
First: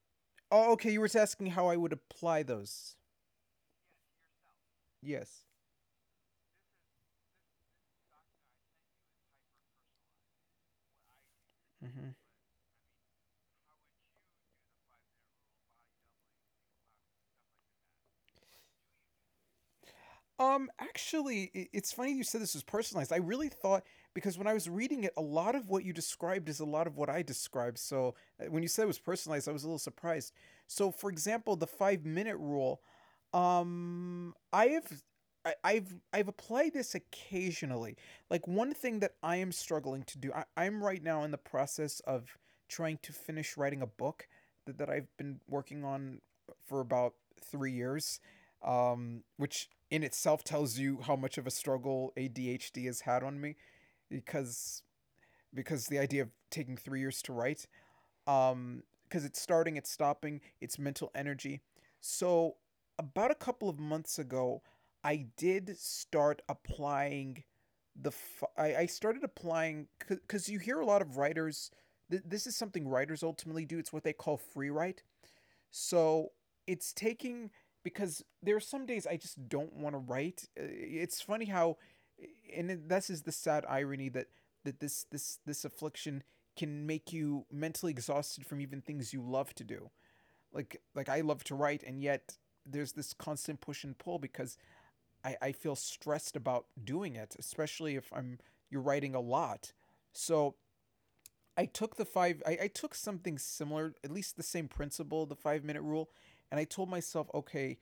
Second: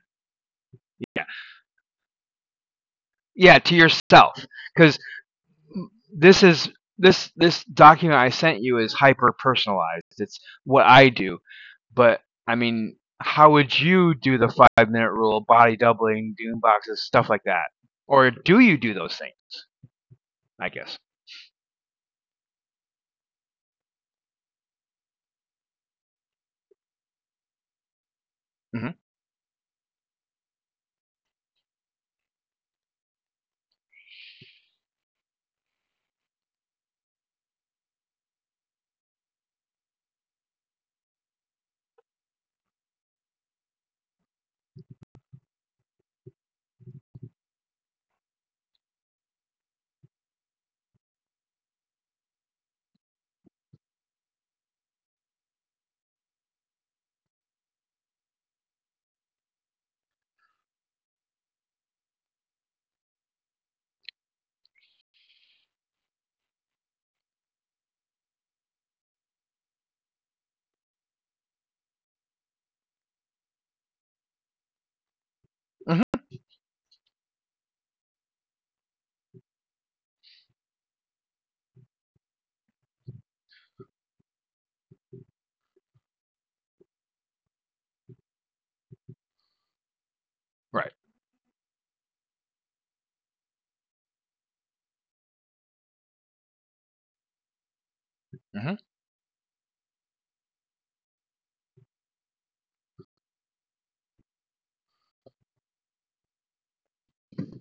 Oh, okay. You were
Yeah,
asking how I would apply those.
yeah, to yourself, because
Yes.
this is this this document I sent you is hyper personalized. It's what I do, but I mean, how would you do the 5 minute rule, body doubling, doom boxes, stuff like that? Or do you do those things? I guess.
Actually, I- it's funny you said this was personalized. I really thought because when I was reading it, a lot of what you described is a lot of what I described. So when you said it
Mm-hmm.
was personalized, I was a little surprised. So, for example, the five-minute rule. I have. I've I've applied this occasionally. Like one thing that I am struggling to do, I'm right now in the process of trying to finish writing a book that I've been working on for about 3 years, which in itself tells you how much of a struggle ADHD has had on me, because because the idea of taking 3 years to write, um, because it's starting, it's stopping, it's mental energy. So about a couple of months ago, I did start applying I started applying because you hear a lot of writers this is something writers ultimately do. It's what they call free write. So
Mm-hmm.
it's taking, because there are some days I just don't want to write. It's funny how, and this is the sad irony that this affliction can make you mentally exhausted from even things you love to do. Like
Right.
I love to write, and yet there's this constant push and pull because I feel stressed about doing it, especially if I'm you're
Mm-hmm.
writing a lot. So I took the five. I took something similar, at least the same principle, the 5 minute rule, and I told myself, okay,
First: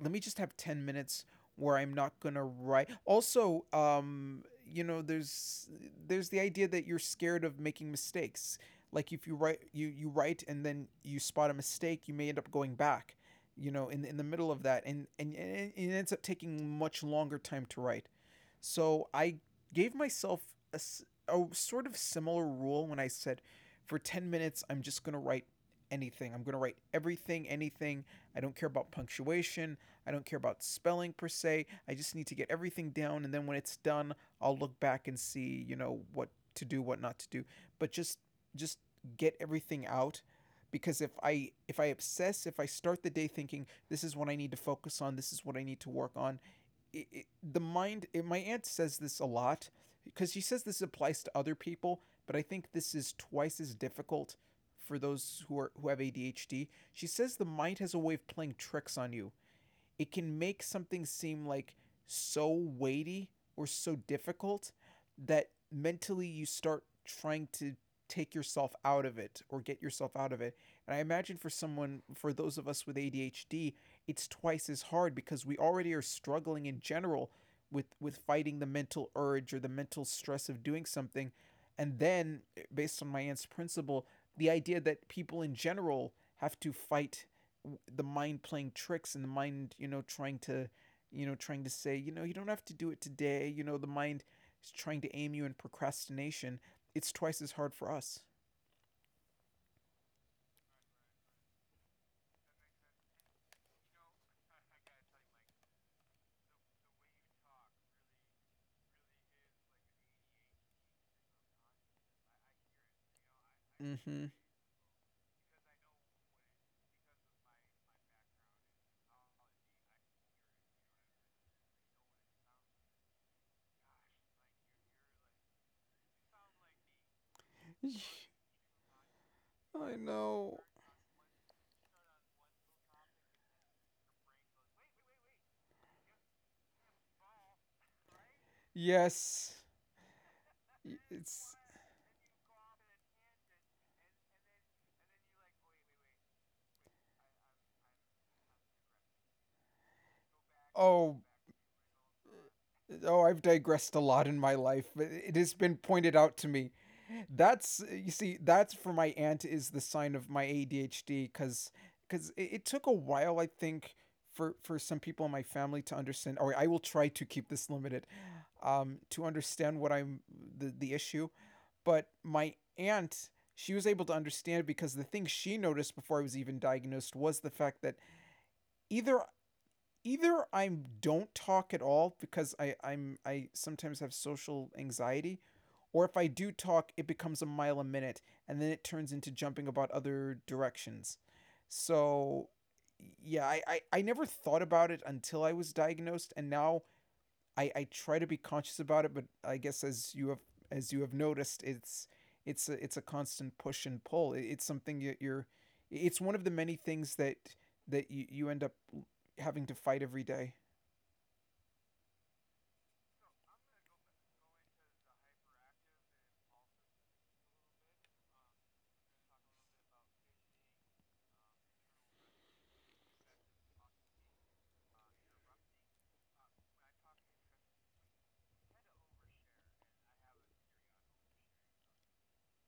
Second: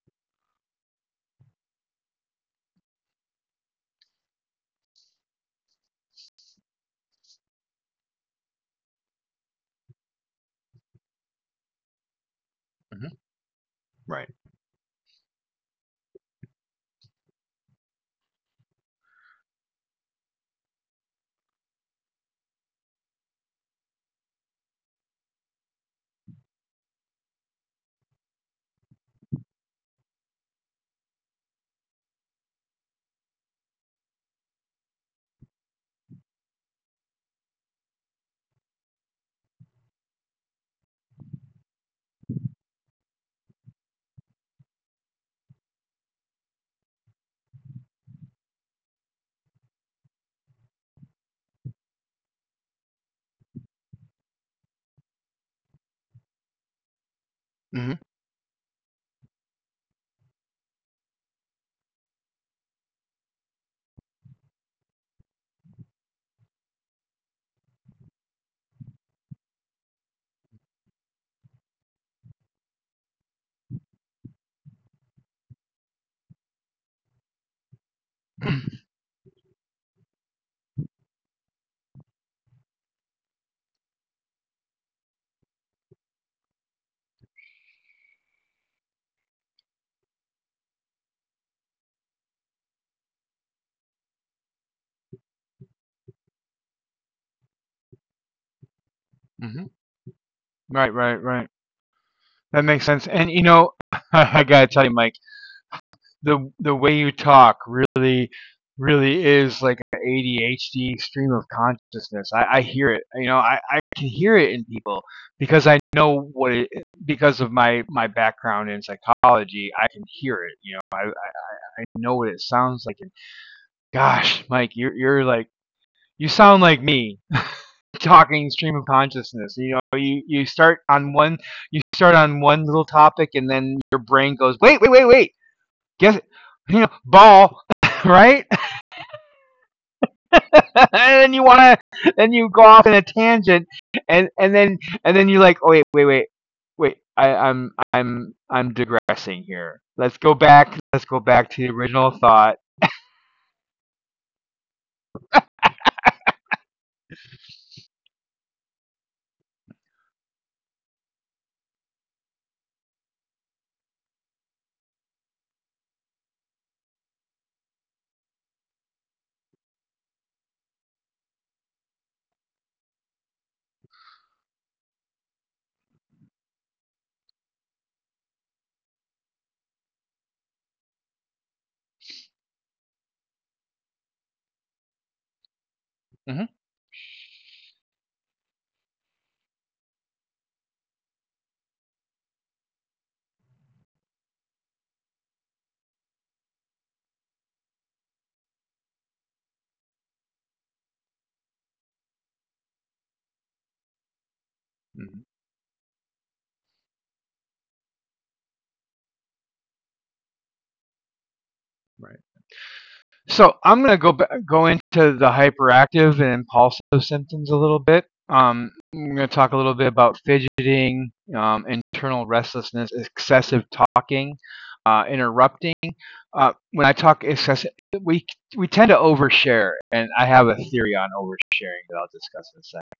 let me just have 10 minutes where I'm not going to write. Also, there's the idea that you're scared of making mistakes. Like if you write you write and then you spot a mistake, you may end up going
Mm-hmm.
back, you know, in the
Right.
middle of that and it ends up taking much longer time to write. So I gave myself a sort of similar rule when I said for 10 minutes I'm just going to write anything. I'm going to write everything, anything. I don't care about punctuation. I don't care about spelling per se. I just need to get everything down. And then when it's done, I'll look back and see, you know, what to do, what not to do. But just get everything out, because if I obsess, if I start the day thinking this is what I need to focus on, this is what I need to work on, the mind. My aunt says this a lot because she says this applies to other people, but I think this is twice as difficult for those who are who have ADHD. She says the mind has a
Mm-hmm.
way of playing tricks on you. It can make something seem like so weighty or so difficult that mentally you start trying to take yourself out of it or get yourself out of it. And I imagine for someone, for those of us with ADHD, it's twice as hard because we already are struggling in general with fighting the
hmm
mental urge or the mental stress of doing something. And then, based on my aunt's principle, the idea that people in general have to fight the mind playing tricks and the mind trying to trying to say, you know, you don't have to do it today, you know, the mind is trying to aim you in procrastination. It's twice as hard for us.
Right, right, right. That makes sense. And you know, I gotta tell you, Mike, the way you talk really, really is like an ADHD stream of consciousness. I hear it. You know, I can
Mm-hmm.
hear it in people because I know what it, because of my background in psychology. I can hear it. You know, I know what it sounds like. And gosh, Mike, you're like you sound like me talking stream of consciousness. You know, you,
I
you start
know.
on one. You start on one little topic and then your brain goes, "Wait, wait, wait, wait. Guess, you know, ball." Right?
Yes.
And then you wanna
It's
then you go off in a tangent, and then you're like, "Oh wait, wait, wait, wait, I, I'm digressing here. Let's go back. Let's go back
oh.
to the original thought."
Oh, I've digressed a lot in my life, but it has been pointed out to me. That's you see, that's for my aunt is the sign of my ADHD because it took a while, I think, for some people in my family to understand. Or I will try to keep this limited, to understand what I'm the issue. But my aunt, she was able to understand it because the thing she noticed before I was even diagnosed was the fact that either either I don't talk at all because I sometimes have social anxiety, or
Mhm.
if I do talk, it becomes a mile a minute, and then it turns into jumping about other directions. So yeah, I never thought about it until I was diagnosed, and now I try to be conscious about it, but I guess as you have noticed, it's a constant push and pull. It's
Mhm.
something you're. It's one of the many things that that you end up having to fight every day.
Right. So I'm going to go into the hyperactive and impulsive symptoms a little bit. I'm going to talk a little bit about fidgeting, internal restlessness, excessive talking, interrupting, when I talk excess, we tend to overshare, and I have a theory on oversharing that I'll discuss in a second.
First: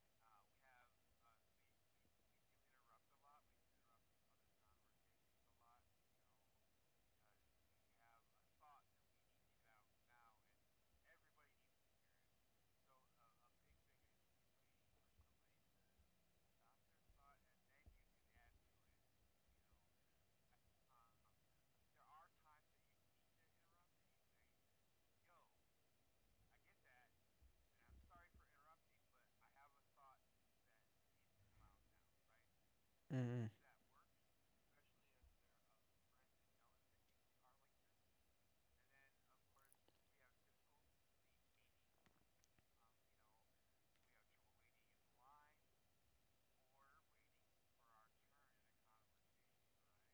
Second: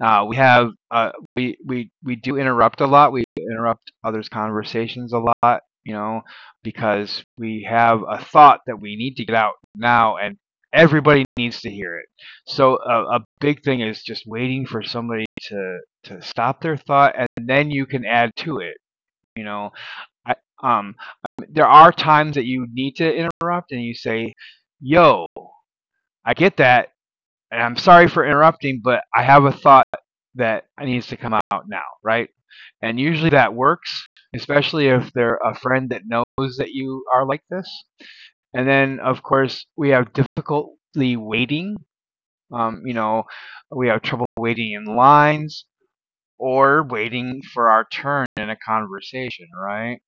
We do interrupt a lot. We interrupt others' conversations a lot, you know, because we have a thought that we need to get out now, and everybody needs to hear it. So a big thing is just waiting for somebody to stop their thought, and then you can add to it, you know. I, um, there are times that you need to interrupt and you say, "Yo, I get that. And I'm sorry for interrupting, but I have a thought that needs to come out now," right? And usually
Mm-hmm.
that works, especially if they're a friend that knows that you are like this. And then, of course, we have difficulty waiting. You know, we have trouble waiting in lines or waiting for our turn in a conversation, right?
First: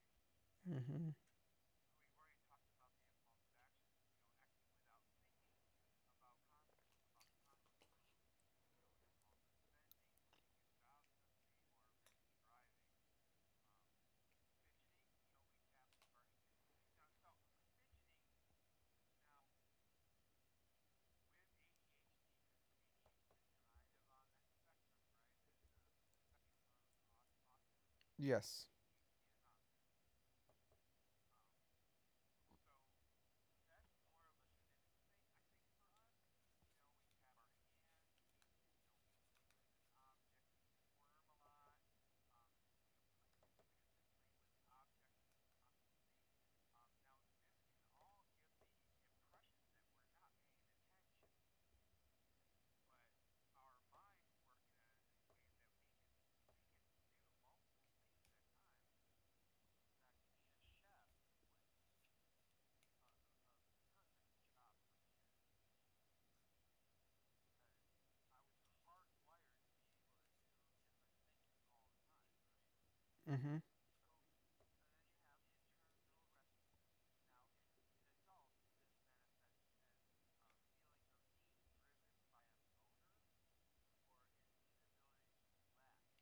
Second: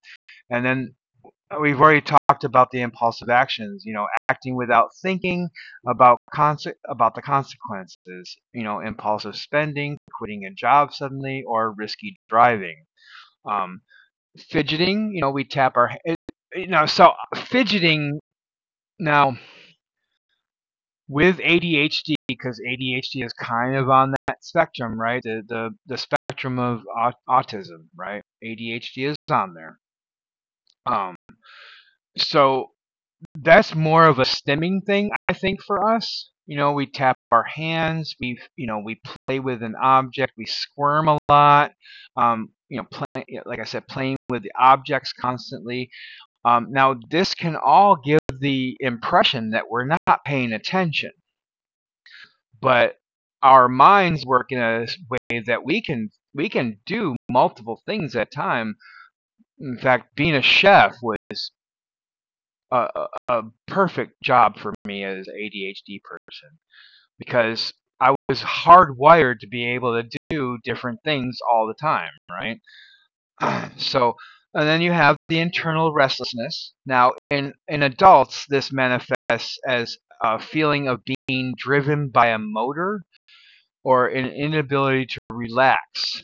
And then
Mm-hmm.
we've already talked about the impulsive actions, you know, acting without thinking about about the consequences, you know, impulsive spending, quitting a job suddenly, or risky driving. um, Fidgeting, you know, we tap you know, so fidgeting now with ADHD, because ADHD is kind of on that spectrum, right, the the spectrum of autism, right,
Yes.
ADHD is on there. Um, so that's more of a stemming thing, I think, for us. You know, we tap our hands, we, you know, we play with an object, we squirm a lot. You know, play, like I said, playing with the objects constantly. Now, this can all give the impression that we're not paying attention, but our minds work in a way that we can do multiple things at a time. In fact, being a chef was a perfect job for me as an ADHD person because I was hardwired to be able to do different things all the time, right?
Mm-hmm.
So, and then you have the internal restlessness. Now, in adults, this manifests as a feeling of being driven by a motor or an inability to relax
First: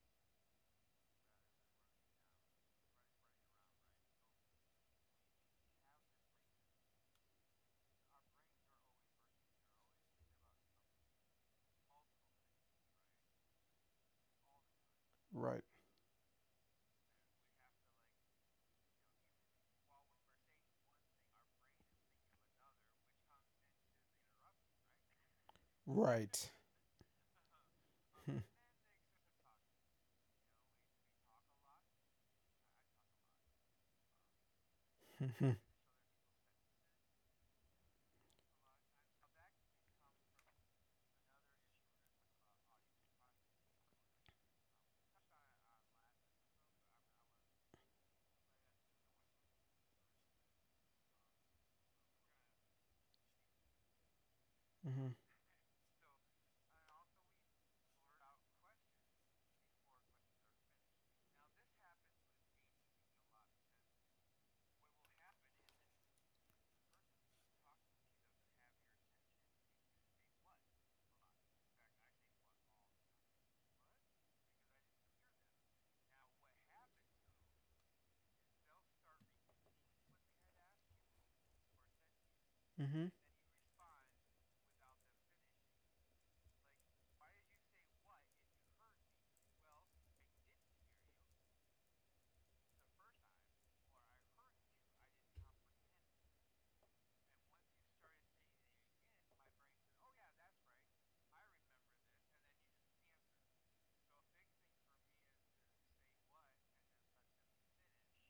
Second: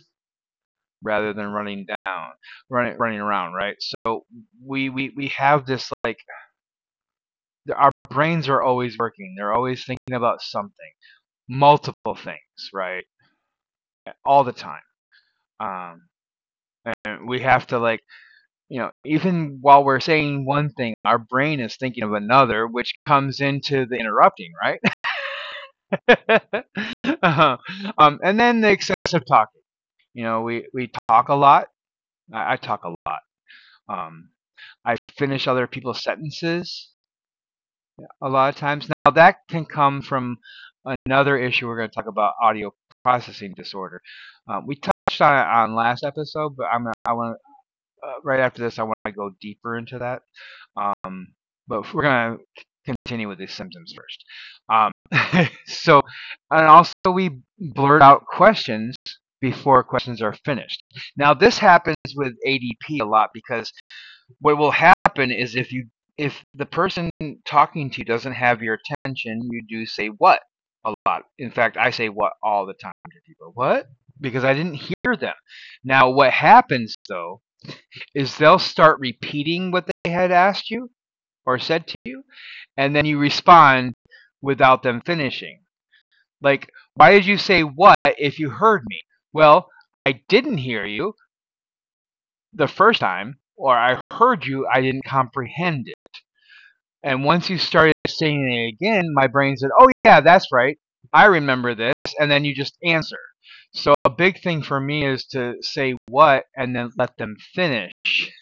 rather than running down, running around, right? So we have this, like, our brains are always working. They're always thinking about something, multiple things, right? All the time.
Right.
Um, and we have to, like, you know, even while we're saying one thing, our brain is thinking of another, which comes into the interrupting, right?
Right.
Uh-huh. Um, and then the excessive talking. You know, we talk a lot. I talk a lot. Um, I finish
Mm-hmm.
other people's sentences a lot of times. Now that can come from another issue we're going to talk about: audio processing disorder. We touched on it on last episode, but I want, right after this I want to go deeper into that. Um, but we're going to continue with these symptoms first. Um, so, and also we blurt out questions before questions are finished. Now this happens with ADP a lot because what will happen is if you, if the person talking to you doesn't have your attention, you do say "what" a lot. In fact, I say "what" all the time to people. What? Because I didn't hear them. Now, what happens though is they'll start repeating what they had asked you or said to you, and then
Mm-hmm.
you respond without them finishing. Like, why did you say "what" if you heard me? Well, I didn't hear you the first time, or I heard you, I didn't comprehend it. And once you started saying it again, my brain said, "Oh yeah, that's right. I remember this." And then you just answer. So a big thing for me is to say "what" and then let them finish.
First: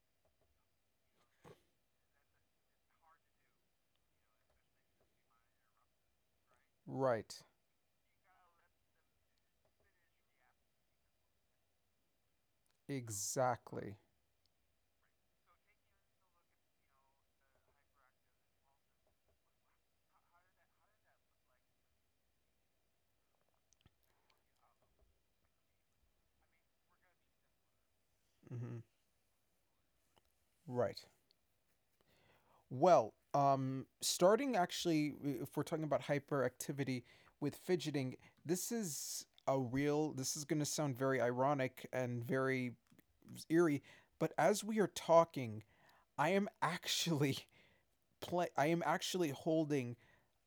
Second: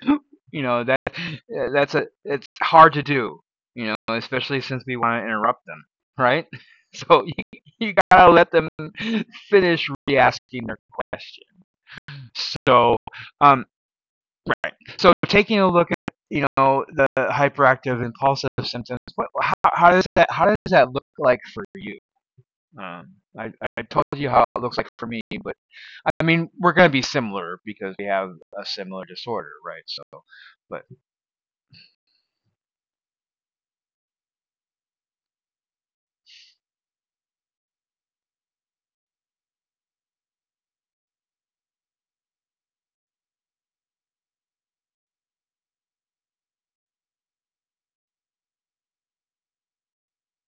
You know, that's a it's hard to do. You know, especially since we want to interrupt them, right? So
Right.
you, gotta let them finish re-asking their question. So, um,
Exactly.
right. So taking a look at, you know, the hyperactive impulsive symptoms, how does that look like for you? Um, I, I told you how it looks like for me, but I mean we're going to be similar because we have a
Mm-hmm.
similar disorder, right? So, but
Right. Well, starting actually, if we're talking about hyperactivity with fidgeting, this is a real, this is going to sound very ironic and very eerie, but as we are talking, I am actually play, I am actually holding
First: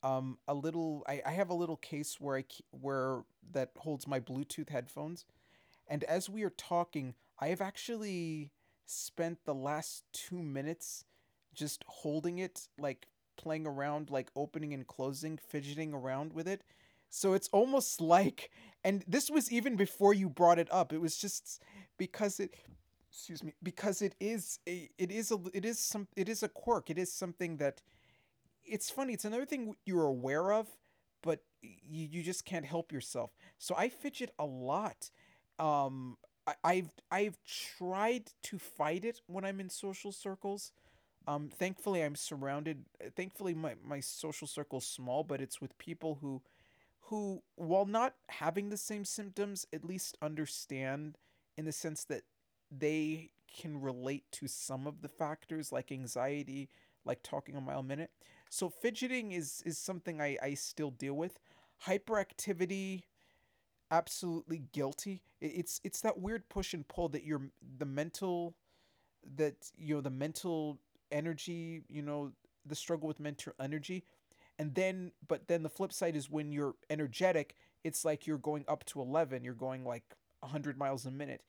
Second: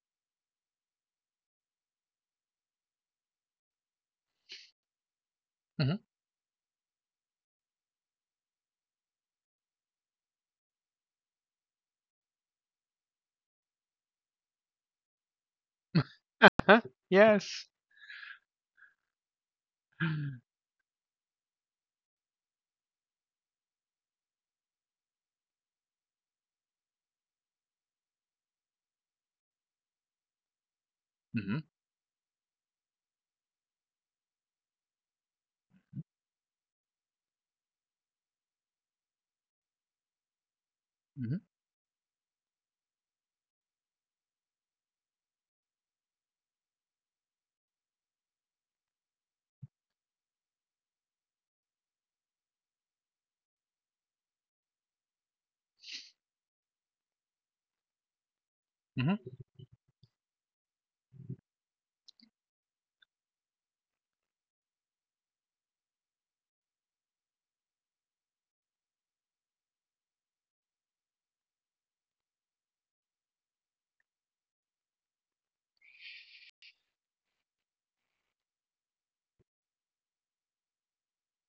a little I have a little case where that holds my Bluetooth headphones,
Mhm.
and as we are talking, I have actually spent the last 2 minutes just holding it, like playing around, like opening and closing, fidgeting around with it. So it's
Yes.
almost like, and this was even before you
hmm
brought it up. It was just because it, excuse me, because it is a, it is a, it is some, it is a quirk. It is something that it's funny. It's another thing you're aware of, but
hmm
you just can't help yourself. So I fidget a lot. Um, I've tried to fight it when I'm in social circles. Thankfully, I'm surrounded. Thankfully, my social circle's small, but it's with people who, while not having the same symptoms, at least understand in the sense that they can relate to some of the factors like anxiety, like talking a mile a minute. So
hmm
fidgeting is something I still deal with. Hyperactivity, absolutely guilty. It's that weird push and pull that your the mental that you know the mental energy, you know, the struggle with mental energy, and then but then the flip side is when you're energetic, it's like you're going up to 11, you're going like 100 miles a minute,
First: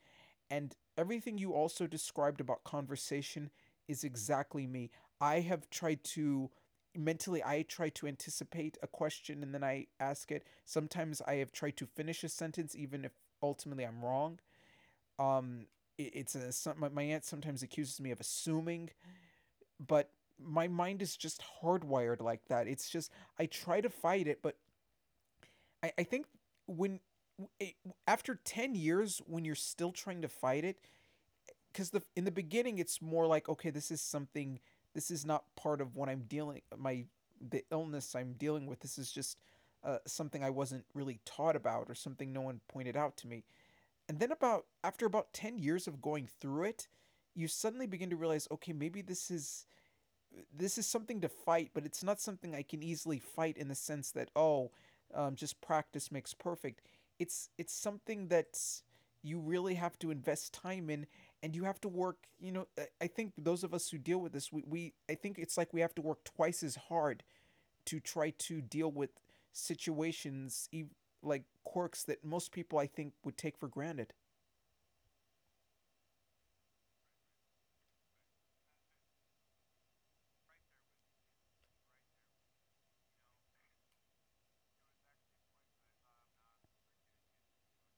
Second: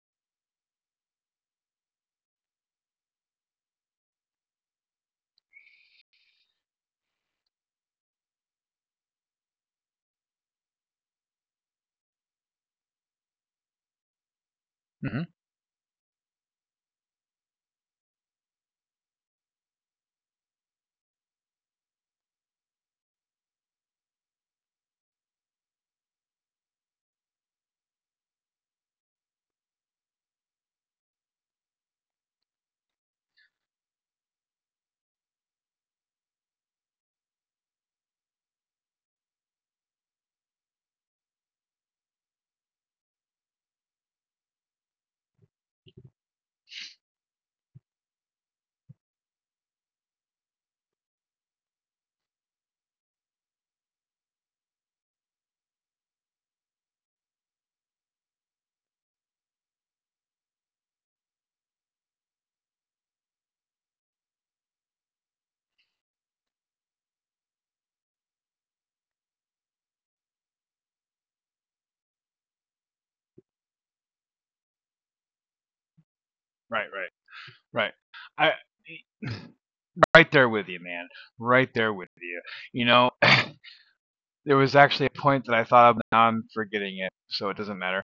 and everything you also described about conversation is exactly me. I have tried to mentally I try to anticipate a question and then I ask it. Sometimes I have tried to finish a sentence even if ultimately I'm wrong.
hmm
um it's a my aunt sometimes accuses me of assuming, but my mind is just hardwired like that. It's just I try to fight it, but I think when it, after 10 years when you're still trying to fight it, because the in the beginning it's more like okay this is something, this is not part of what I'm dealing my the illness I'm dealing with. This is just something I wasn't really taught about or something no one pointed out to me, and then about after about 10 years of going through it, you suddenly begin to realize okay maybe this is something to fight, but it's not something I can easily fight in the sense that oh, just practice makes perfect. It's something that's you really have to invest time in, and you have to work, you know, I think those of us who deal with this we I think it's like we have to work twice as hard to try to deal with situations like quirks that most people I think would take for granted.
right, right, right. I right there with you, man. Right there with you. You know, there was actually a point that I thought of. Now I'm forgetting it, so it doesn't matter.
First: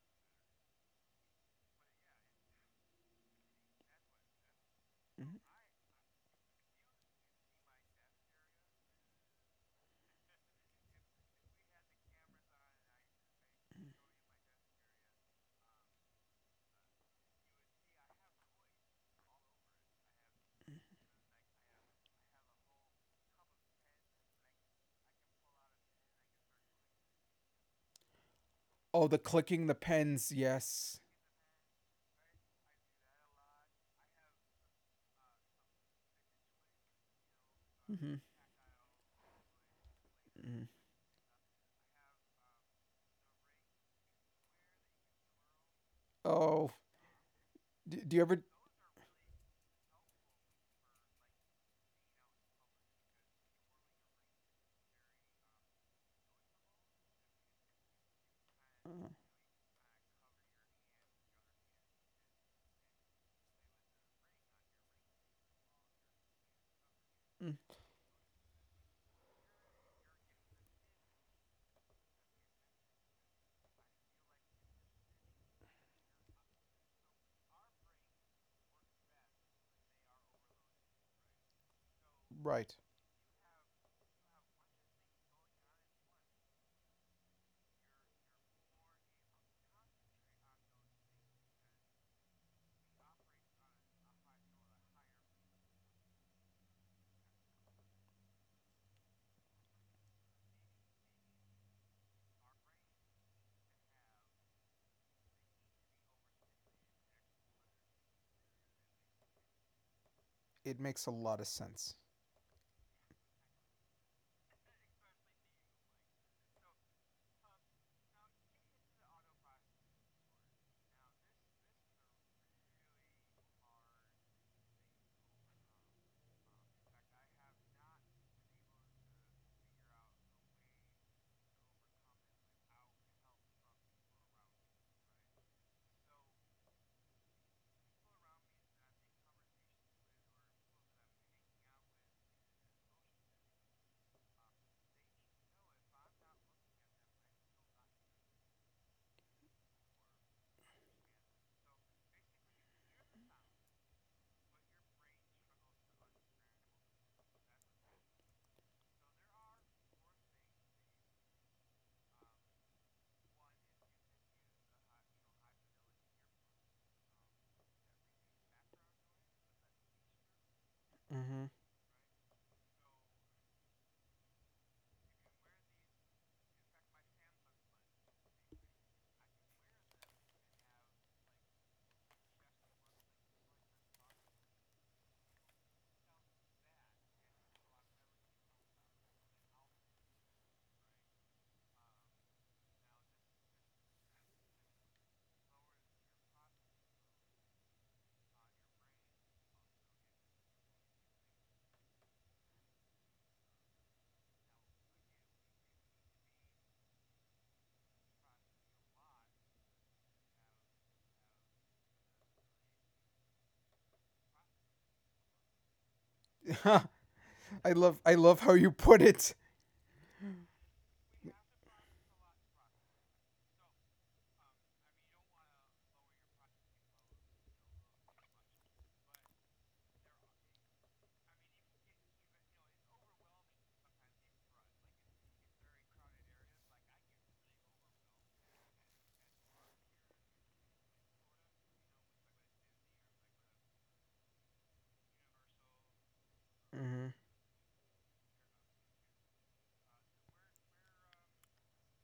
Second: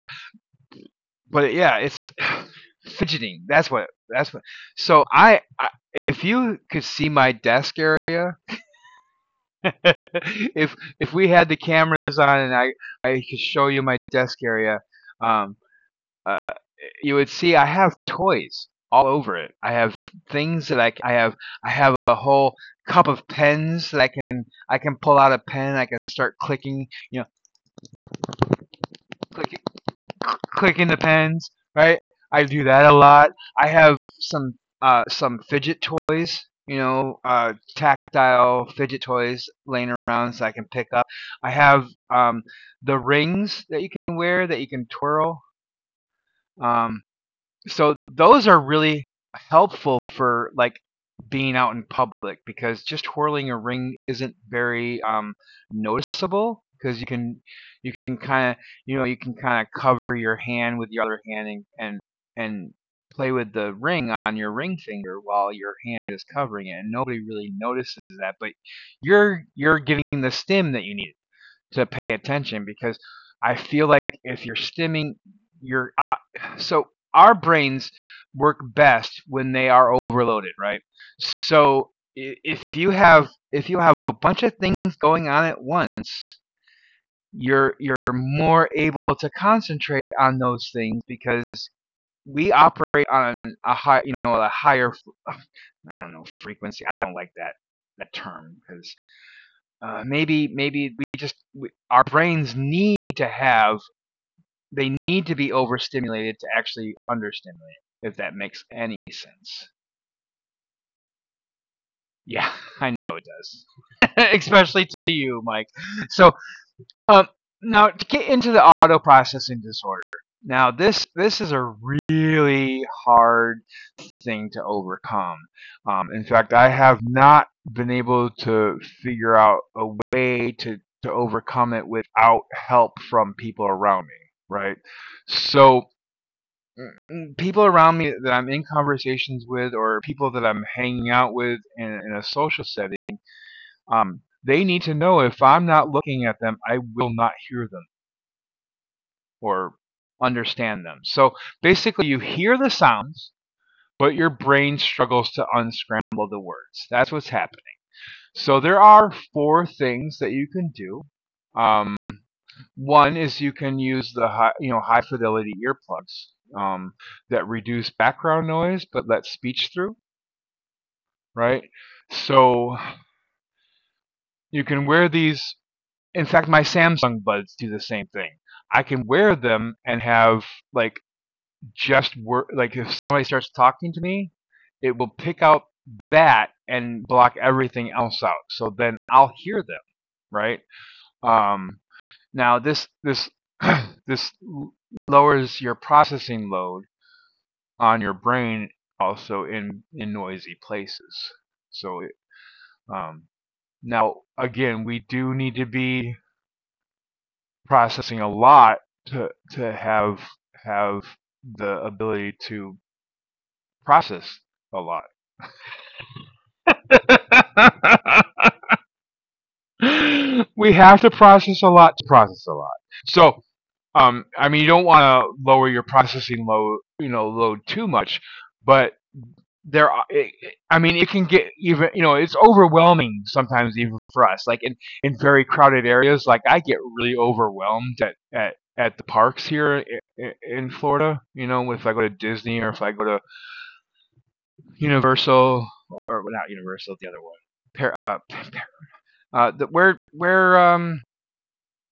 But yeah, it's fidgeting. That's what. That's what. So
Mhm.
I if you could see my desk area, if we had the cameras on and I could show you my desk area, um, uh, you would see I have toys all over it. I have things that I have, I have a whole cup of pens that I can pull out a pen. I can start clicking, you know,
Oh, the
click
clicking the pens.
clicking the
Yes.
pens, right? I do that a lot. I have some fidget toys, you know,
Mm-hmm.
tactile fidget toys laying around so
Mm-hmm.
I can pick up. I have um, the rings that you can wear that you can twirl.
Oh,
Um,
do,
so
do you ever?
those are really helpful for like being out in public because just twirling a ring isn't very noticeable because you can kind of you
Uh,
know you can kind of cover your hand with your other hand and play with the ring on your ring finger while your hand is covering it and nobody
mm,
really notices that but you're getting the stim that you need to pay attention because I feel like if you're stimming you're so our brains work best when they are overloaded, right? So if
right.
you have if you have a bunch of things going on at once, you're more able to concentrate on those things because we operate on a high, you know, a higher, I don't know, frequency. I don't like that that term because maybe our brains need to be overstimulated to actually understimulate, if that makes any sense.
It makes a lot of sense.
Yeah, I know it does. Especially to you, Mike. So um, Now to get into the auto processing disorder. Now this is a really hard thing to overcome. In fact, I have not been able to figure out a way to overcome it without help from people around me. Right. So people around me that I'm in conversations with or people that I'm hanging out with in a social setting, they need to know if I'm not looking at them, I will not hear them or understand them. So basically, you hear the sounds, but your brain struggles to unscramble the words. That's what's happening. So there are four things that you can do. Um, One is you can use the high, you know, high fidelity earplugs that reduce background noise but let speech through,
Mm-hmm.
right? So you can wear these. In fact, my Samsung buds do the same thing. I can wear them and have like just work. Like if somebody starts talking to me, it will pick out that and block everything else out. So then I'll hear them, right? Um, now this this lowers your processing load on your brain also in noisy places. So um, Now, again, we do need to be processing a lot to have the ability to process a lot.
I love how you put it.
We have to process a lot to process a lot. So, I mean, you don't want to lower your processing load, you know, load too much, but I mean it can get, even you know, it's overwhelming sometimes even for us, like in very crowded areas. Like I get really overwhelmed at the parks here in Florida. You know, if I go to Disney or if I go to Universal, or not
Mm-hmm.
Universal, the other one. Par- uh, Par- where um,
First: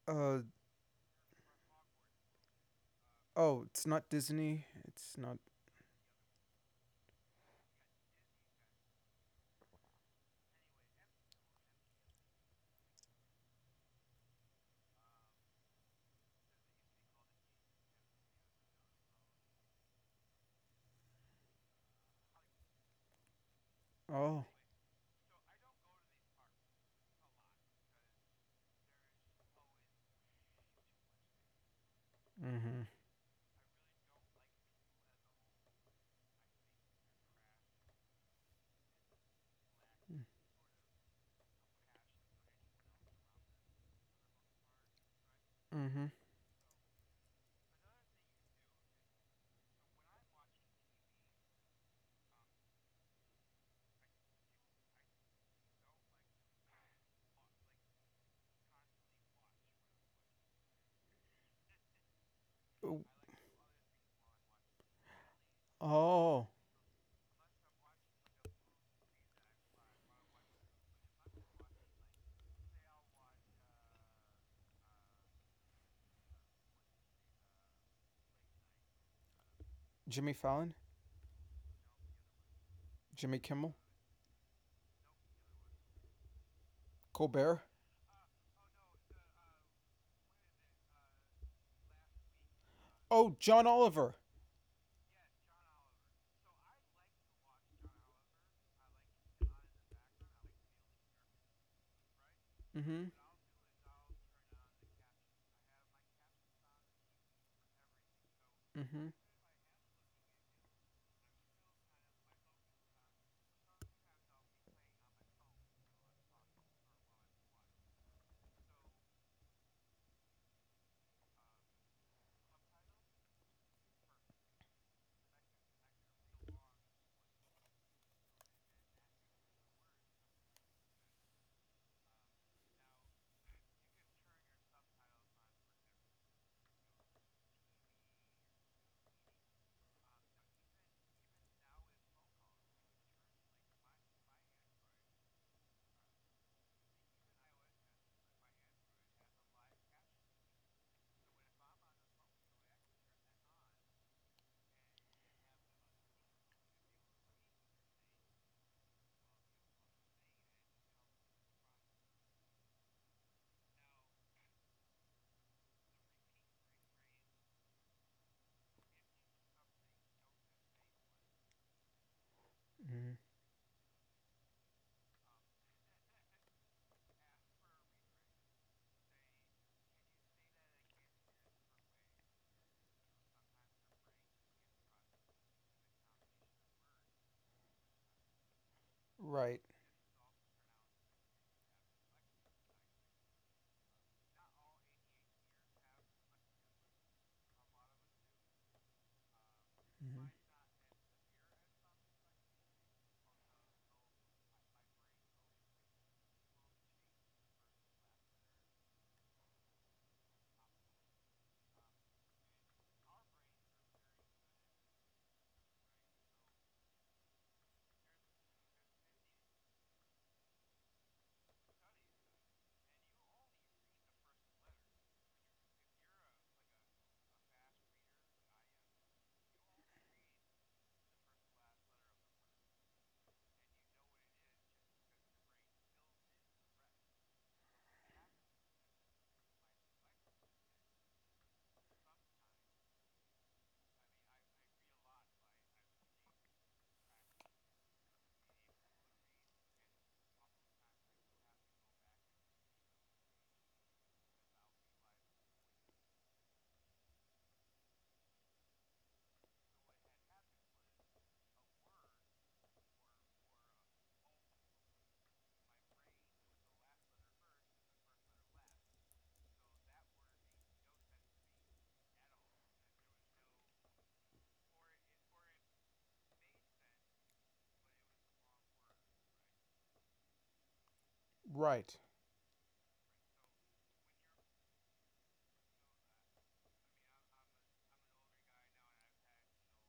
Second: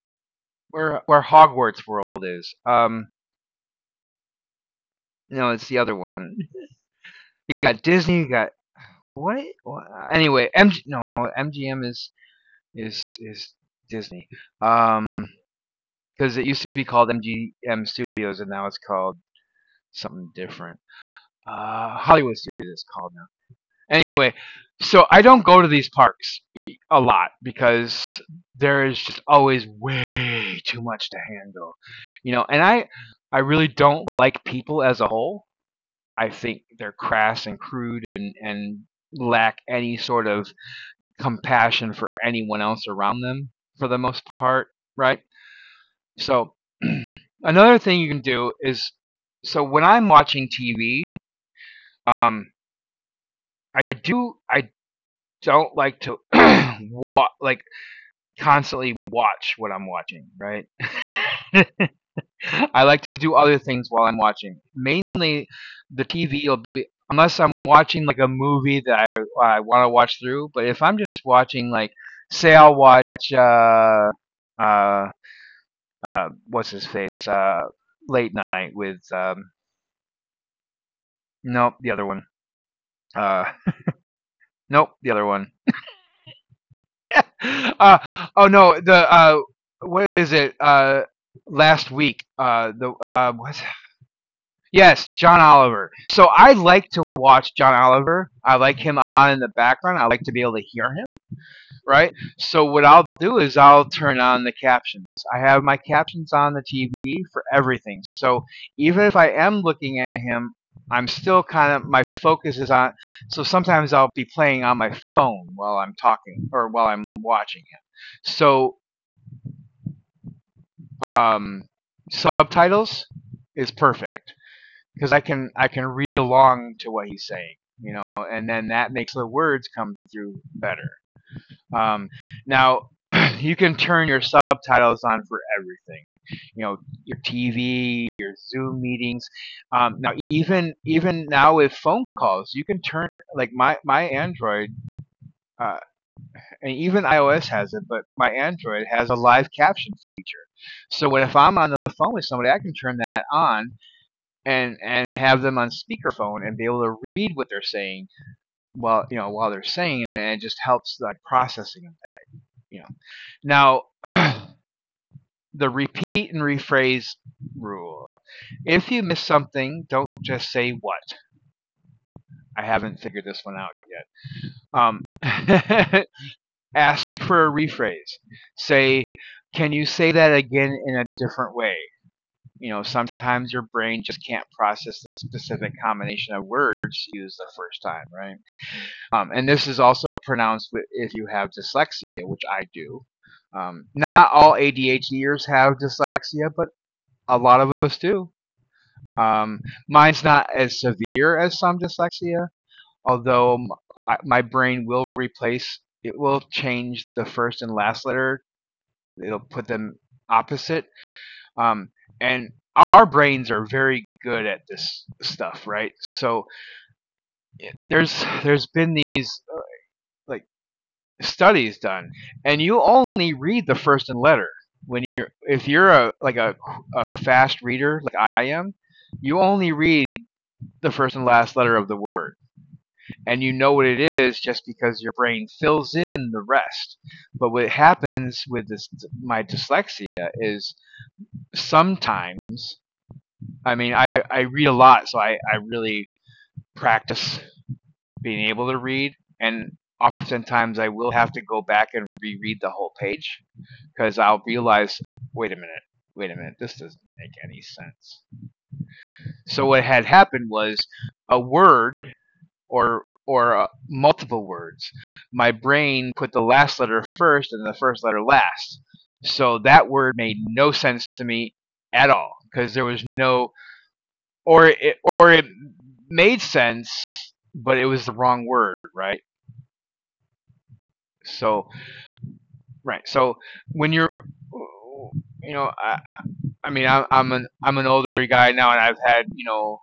Uh
where Hogwarts World is.
oh, it's not Disney. It's not.
No, it's the other one. You got Disney, you got, what, what? anyway, mg no MGM is Disney. Um, because it used to be called MGM Studios and now it's called something different. Hollywood Studios it's called now. Anyway,
Oh.
so I don't go to these parks a lot because there is just always way too much to handle, you know. And
Mm-hmm.
I I really don't like people as a whole. I think they're crass and crude and lack any sort of compassion for anyone else around them, for the most part, right?
Mm-hmm.
So another thing you can do is, so when I'm watching TV, um, I don't like to like constantly watch what I'm watching, right? I like to do other things while I'm watching. Mainly, the
Oh,
TV will be, unless I'm watching like a movie that I want to watch through. But if I'm just watching, like, say I'll watch uh uh, what's his face. Late night with,
Jimmy Fallon,
nope, the other one.
Jimmy
Uh,
Kimmel,
nope, the other one.
Colbert.
uh, oh no, the what is it? Last week. The
Oh,
What?
John Oliver.
Yes, John Oliver. So I like to watch John Oliver. I like him on in the background. I like to be able to hear him, right? So what
Mm-hmm.
I'll do is I'll turn on the captions. I have my captions on the TV for everything. So even
Mm-hmm.
if I am looking at him, I'm still kind of, my focus is on. So sometimes I'll be playing on my phone while I'm talking or while I'm watching him. So um, Subtitles is perfect because I can read along to what he's saying, you know, and then that makes the words come through better. Um, Now, you can turn your subtitles on for everything. You know, your TV, your Zoom meetings. Now, even now with phone calls, you can turn, like my Android uh, and even iOS has it, but my Android has a live caption feature. So when, if I'm on the phone with somebody, I can turn that on and have them on speakerphone and be able to read what they're saying while, you know, while they're saying, and it just helps like processing. You know, now the repeat and rephrase rule. If you miss something, don't just say what. I haven't
Mm-hmm.
figured this one out yet. Ask for a rephrase. Say, can you say that again in a different way? You know, sometimes your brain just can't process the specific combination of words you used the first time, right? And
Right.
this is also pronounced if you have dyslexia, which I do. Um, Not all ADHDers have dyslexia, but a lot of us do. Um, Mine's
Mm-hmm.
not as severe as some dyslexia, although my brain will replace, it will change the first and last letter. It'll put them opposite. Um, and our brains are very good at this stuff, right? So there's been these like studies done, and you only read the first and letter when you're, if you're a like a fast reader like I am, you only read the first and last letter of the word, and you know what it is just because your brain fills in the rest. But what happens with this, my dyslexia, is sometimes I mean I, I read a lot, so I really practice being able to read and oftentimes I will have to go back and reread the whole page because I'll realize, wait a minute, wait a minute, this doesn't make any sense. So what had happened was a word or multiple words, my brain put the last letter first and the first letter last. So that word made no sense to me at all because there was no, or it made sense but it was the wrong word, right? So
Right.
right. So when you're, you know, I'm an older guy now, and I've had, you know,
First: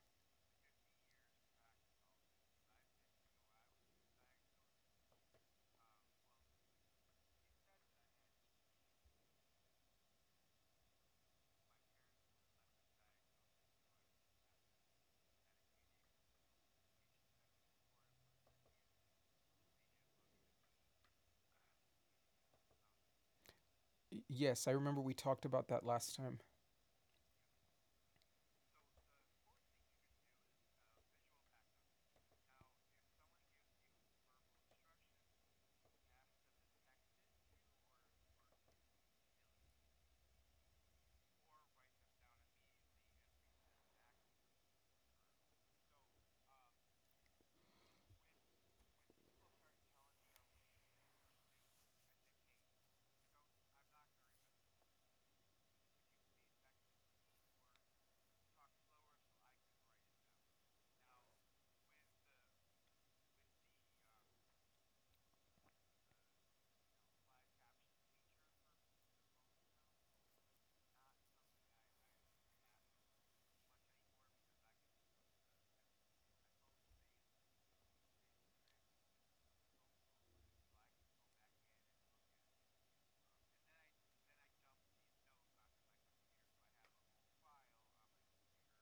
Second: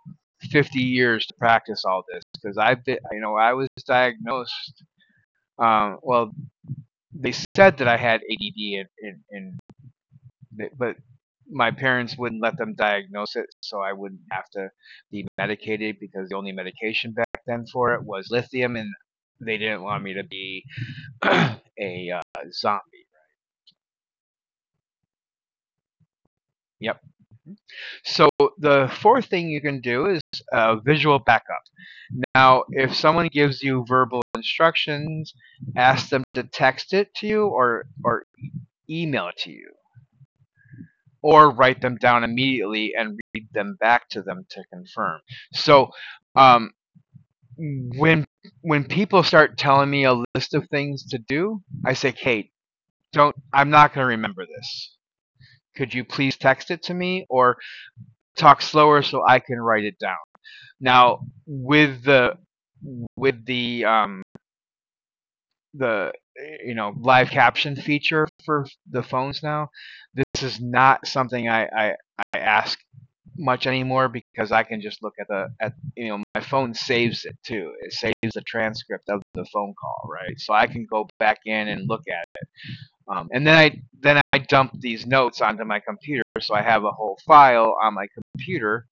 50 years to practice all this because I've been, you know, I was diagnosed. Well, they said that I had ADD, but my parents wouldn't let them diagnose it, so I wouldn't have to be medicated because the only medication back then for it was lithium, and they didn't want me to be a zombie.
Yes, I remember we talked about that last time.
Yep. So the fourth thing you can do is visual backup. Now, if someone gives you verbal instructions, ask them to text it to you or email it to you, or write them down immediately and read them back to them to confirm. So um, when people start telling me a list of things to do, I say, "Kate, don't. I'm not going to remember this. Could you please text it to me or talk slower so I can write it down?" Now with the with the um, the you know, live caption feature for the phones now, this is not something I ask much anymore because I can just look at the, at, you know, my phone saves it too. It saves the transcript of the phone call, right? So I can go back in and look at it. And then I, dump these notes onto my computer, so I have a whole file on my computer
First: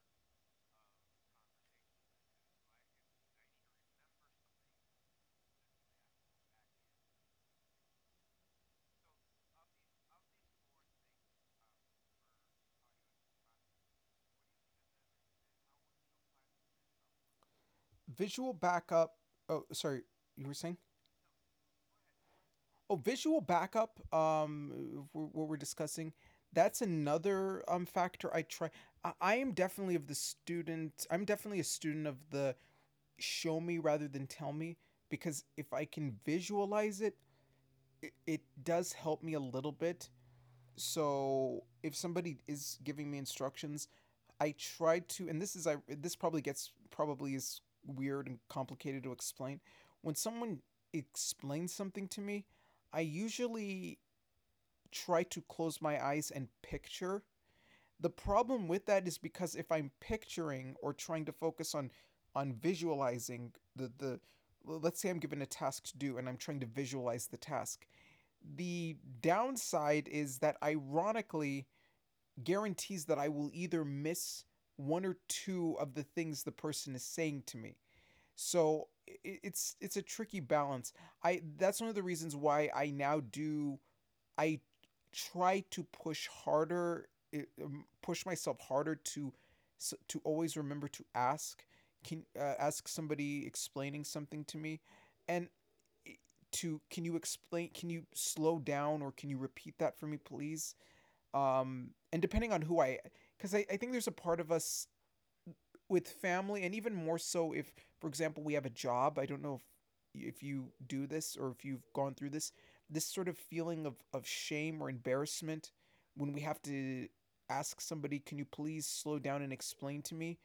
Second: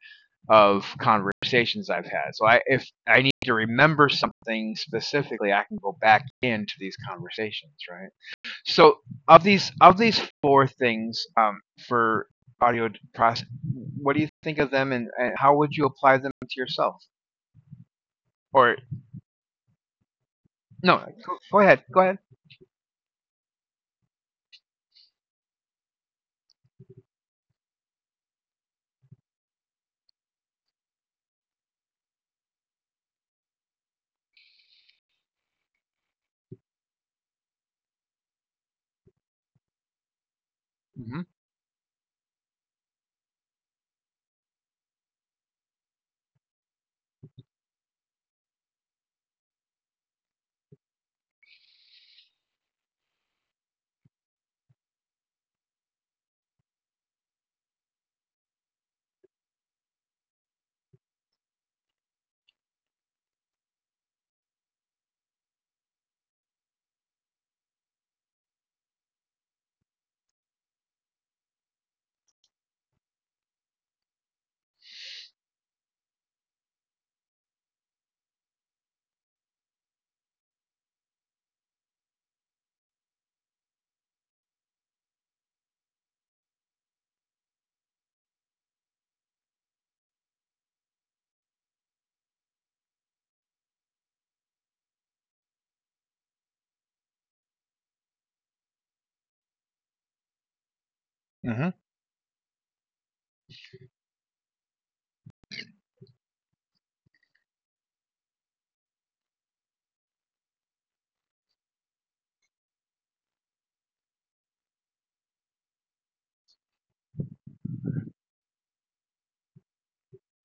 of conversations I've had. So I, if I need to remember something specifically, I can go back into these conversations, right? So of these four things, for audio process, what do you think of them, and how would you apply them to yourself?
Visual
Or
backup. Oh, sorry, you were saying?
no, go ahead, go ahead.
Oh, visual backup. What we're discussing. That's another factor I try. I am definitely of the student. I'm definitely a student of the show me rather than tell me, because if I can visualize it, it, it does help me a little bit.
Hmm.
So if somebody is giving me instructions, I tried to, and this is I this probably gets probably is weird and complicated to explain. When someone explains something to me, I usually try to close my eyes and picture. The problem with that is because if I'm picturing or trying to focus on visualizing the let's say I'm given a task to do and I'm trying to visualize the task. The downside is that ironically guarantees that I will either miss one or two of the things the person is saying to me. So it's a tricky balance. I that's one of the reasons why I now do I try to push harder, push myself harder to always remember to ask can ask somebody explaining something to me and to can you explain, can you slow down, or can you repeat that for me please,
Hmm.
and depending on who i, because I think there's a part of us with family and even more so if for example we have a job. I don't know if you do this or if you've gone through this, this sort of feeling of shame or embarrassment when we have to ask somebody can you please slow down and explain to me,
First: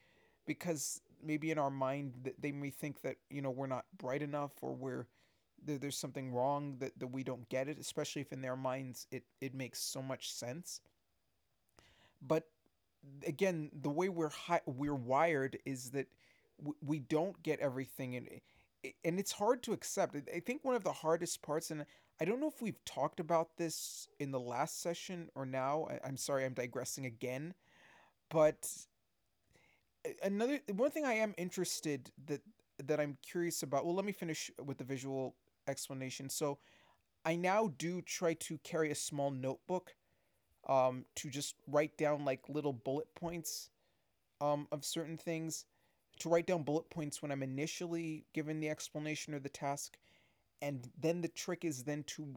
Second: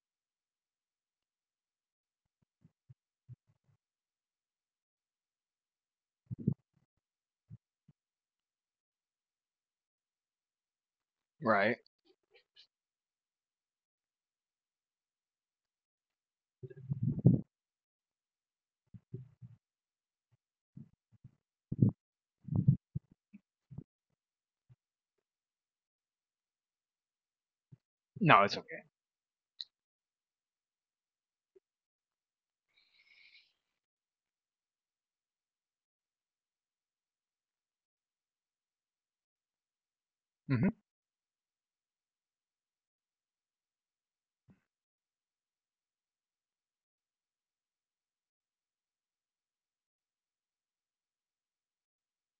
because maybe in our mind that they may think that you know we're not bright enough or we're there's something wrong that, that we don't get it, especially if in their minds it it makes so much sense.
Right.
But again, the way we're wired is that we don't get everything, and it's hard to accept. I I think one of the hardest parts, and I don't know if we've talked about this in the last session or now. I I'm sorry, I'm digressing again.
No, it's okay.
But another one thing I am interested that that I'm curious about. Well, let me finish with the visual explanation. So I now do try to carry a small notebook,
Hmm.
to just write down like little bullet points, of certain things, to write down bullet points when I'm initially given the explanation or the task, and then the trick is then to,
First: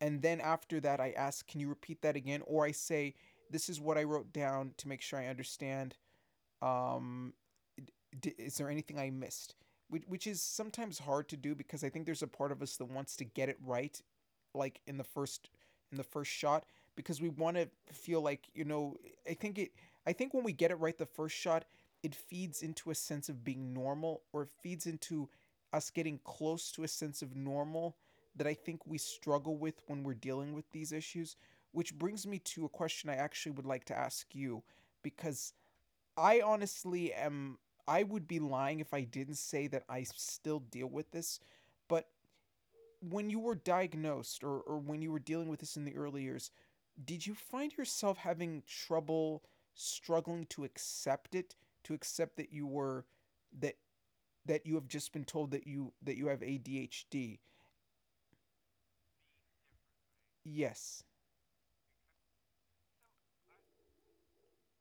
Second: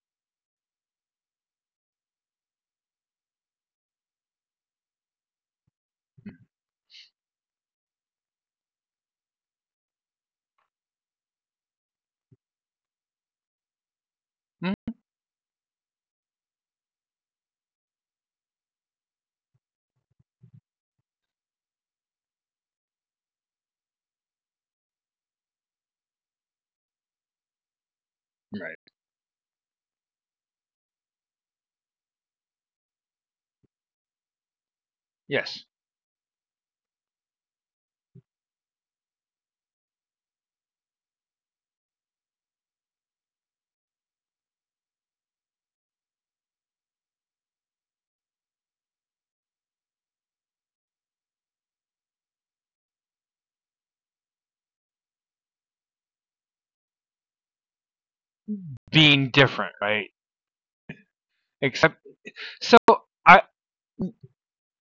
and then after that I ask, can you repeat that again? Or I say, this is what I wrote down to make sure I understand, um, is there anything I missed? Which is sometimes hard to do, because I think there's a part of us that wants to get it right, like in the first shot, because we want to feel like you know. I think it. I think when we get it right the first shot, it feeds into a sense of being normal, or it feeds into us getting close to a sense of normal that I
Right.
think we struggle with when we're dealing with these issues. Which brings me to a question I actually would like to ask you, because
Yes.
I honestly am. I would be lying if I didn't say that I still deal with this. But when you were diagnosed or when you were dealing with this in the early years, did you find yourself having trouble struggling to accept it, to accept that you were that that you have just been told that you have ADHD?
Being different, right?
Yes,
Except so I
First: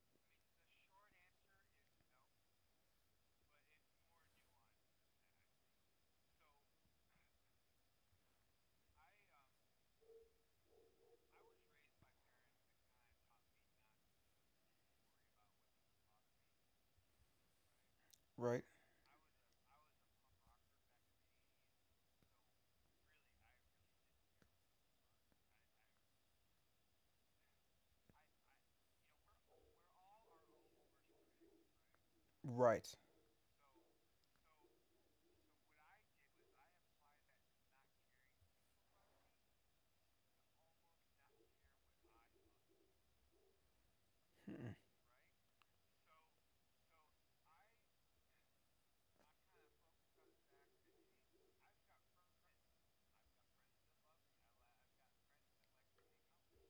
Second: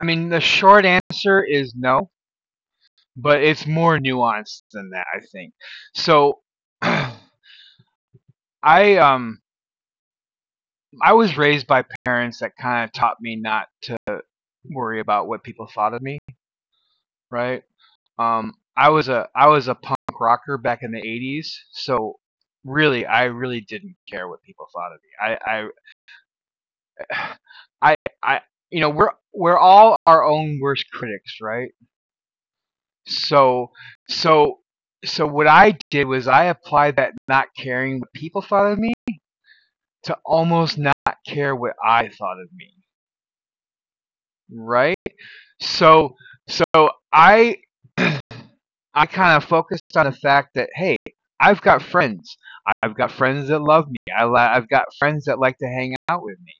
I mean, the short answer is no, but it's more nuanced than that, I think. So I um I was raised by parents that kind of taught me not to worry about what people thought of me, right?
right?
I was a punk rocker back in the '80s, so really, I really didn't care what people thought of me. I I, I we're all our own worst critics, right?
Right.
So so so what I did was I applied that not caring what people thought of me to almost not care what I thought of me,
Mm-mm.
right? So so I I kind of focused on the fact that hey, I've got friends. I've got friends that love me. I've got friends that like to hang out with me.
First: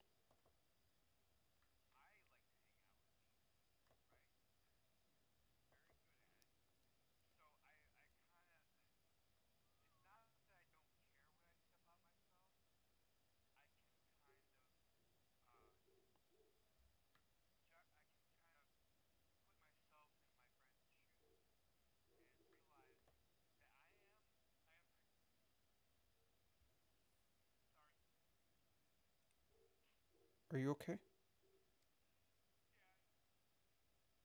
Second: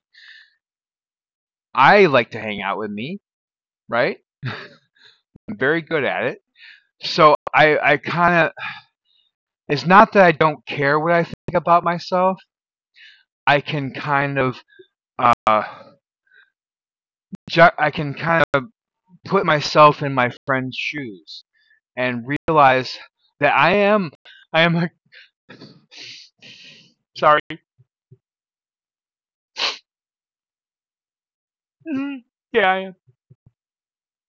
I like to hang out with me, right? I'm very good at it. So I kind of, it's not that I don't care what I think about myself. I can kind of, uh, I can kind of put myself in my friend's shoes and realize that I am, I am a, sorry.
Are you okay?
Mhm. Yeah, I am.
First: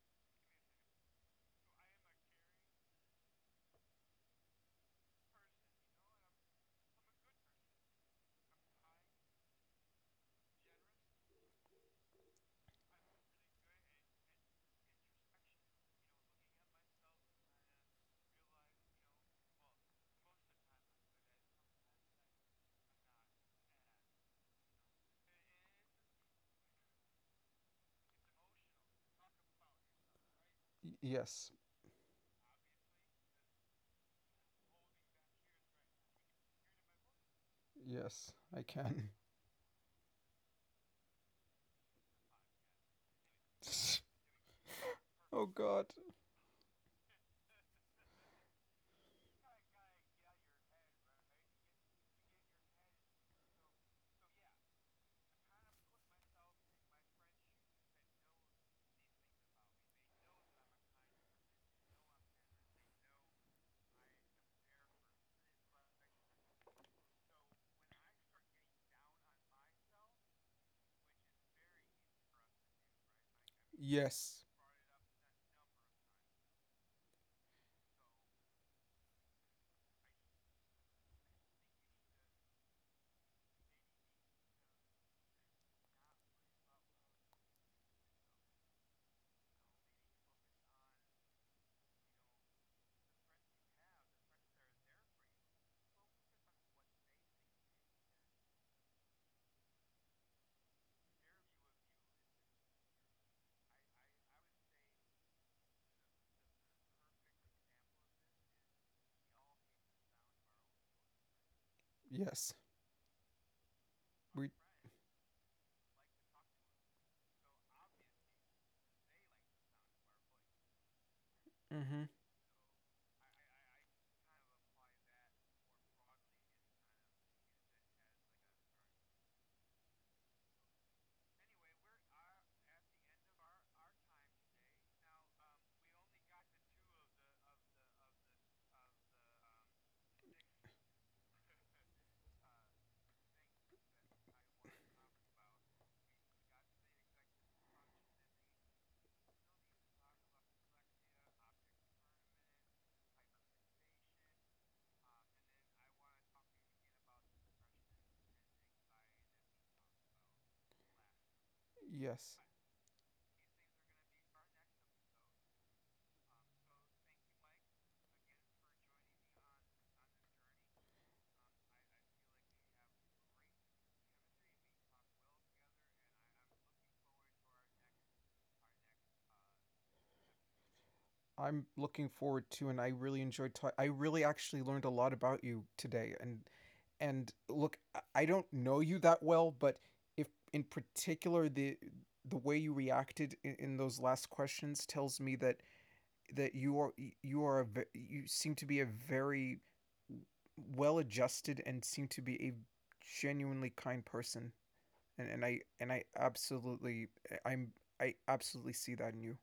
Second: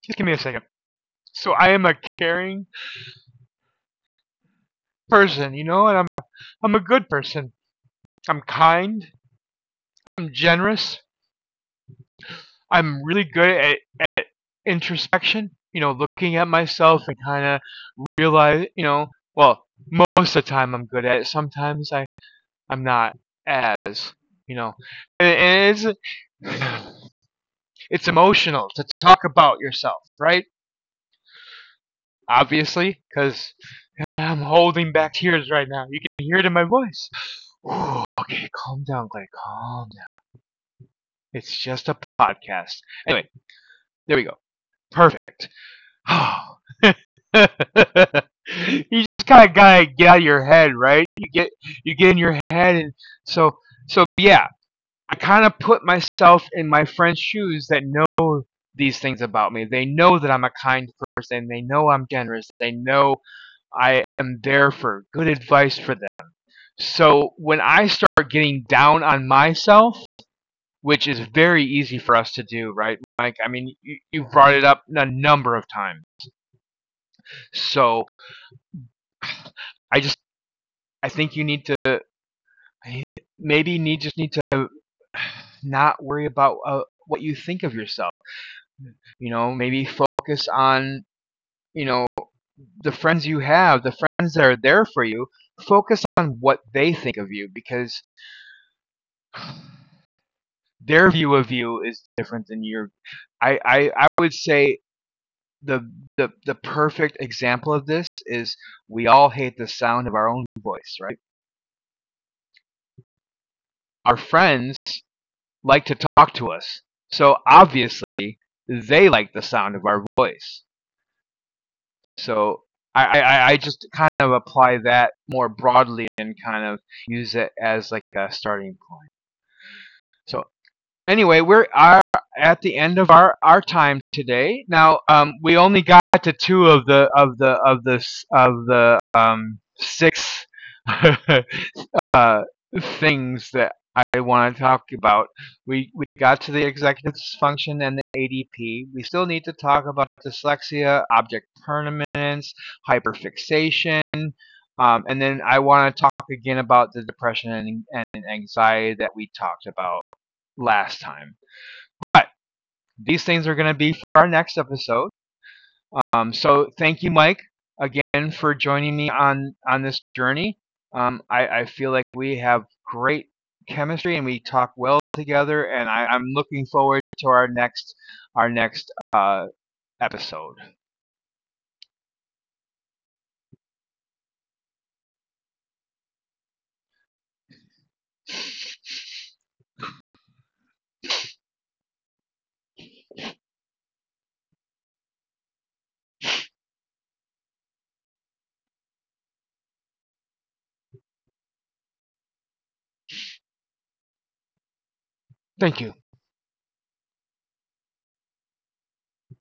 Just give me a second. So I am a caring person, you know, and I'm a good person. I'm kind. I'm generous. I'm really good at introspection. You know, looking at myself and kind of realize, you know, well, most of the time I'm good at it. Sometimes I'm not as, you know, and, it's it's emotional to talk about yourself, right?
Y- yes.
Obviously, because I'm holding back tears right now. You can hear it in my voice. Ooh,
Yes,
okay,
I
calm
can.
down, Clay. Calm down. It's just a podcast. Anyway, there we go.
oh
Perfect.
god.
Oh. you just kind of gotta get out of your head, right? You get in your head, and so so yeah. I kind of put myself in my friend's shoes that know these things about me. They know that I'm a kind person. They know I'm generous. They know I am there for good advice for them. So when I start getting down on myself, which is very easy for us to do, right, Mike? I mean, you
Yes.
brought it up a number of times. So I just I think you need to maybe you need just need to not worry about what you think of yourself. You know, maybe focus on you know the friends you have, the friends that are there for you. Focus on what they think of you because their view of you is different than your I would say the the perfect example of this is we all hate the sound of our own voice, right?
Yes.
Our
We.
friends like to talk to us. So obviously they like the sound of our voice.
Mm-hmm.
So I just kind of apply that more broadly and kind of use it as like a starting point. So anyway, we're are at the end of our time today. Now, we only got to two of the six uh things that I want to talk about. We got to the executive function and the ADP. We still need to talk about dyslexia, object permanence, hyperfixation, and then I want to talk again about the depression and anxiety that we talked about last time. But
Yes.
these things are going to be for our next episode. So thank you, Mike, again for joining me on this journey. I feel like we have great chemistry and we talk well together, and I'm looking forward to our next episode.
I'm looking forward to, and I really enjoyed. Ta- I really actually learned a lot about you today, and look, I I don't know you that well, but if in particular the way you reacted in those last questions tells me that that you are a, you seem to be a very well adjusted and seem to be a genuinely kind person,
Thank
and
you.
I absolutely I'm I absolutely see that in you.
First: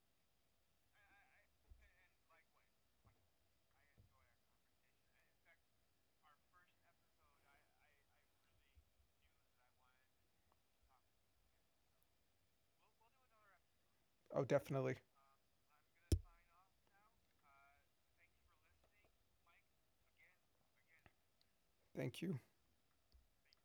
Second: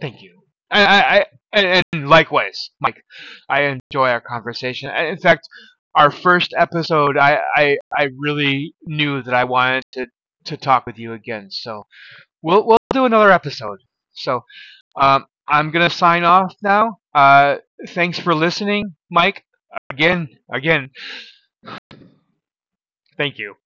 Thank you. I, I, I and, likewise, Mike. I enjoy our conversation. In fact, our first episode, I really knew that I wanted to talk with you again. So we'll do another episode. So
Oh, definitely.
I'm gonna sign off now. Thanks for listening, Mike. Again,
Thank you.
thank you.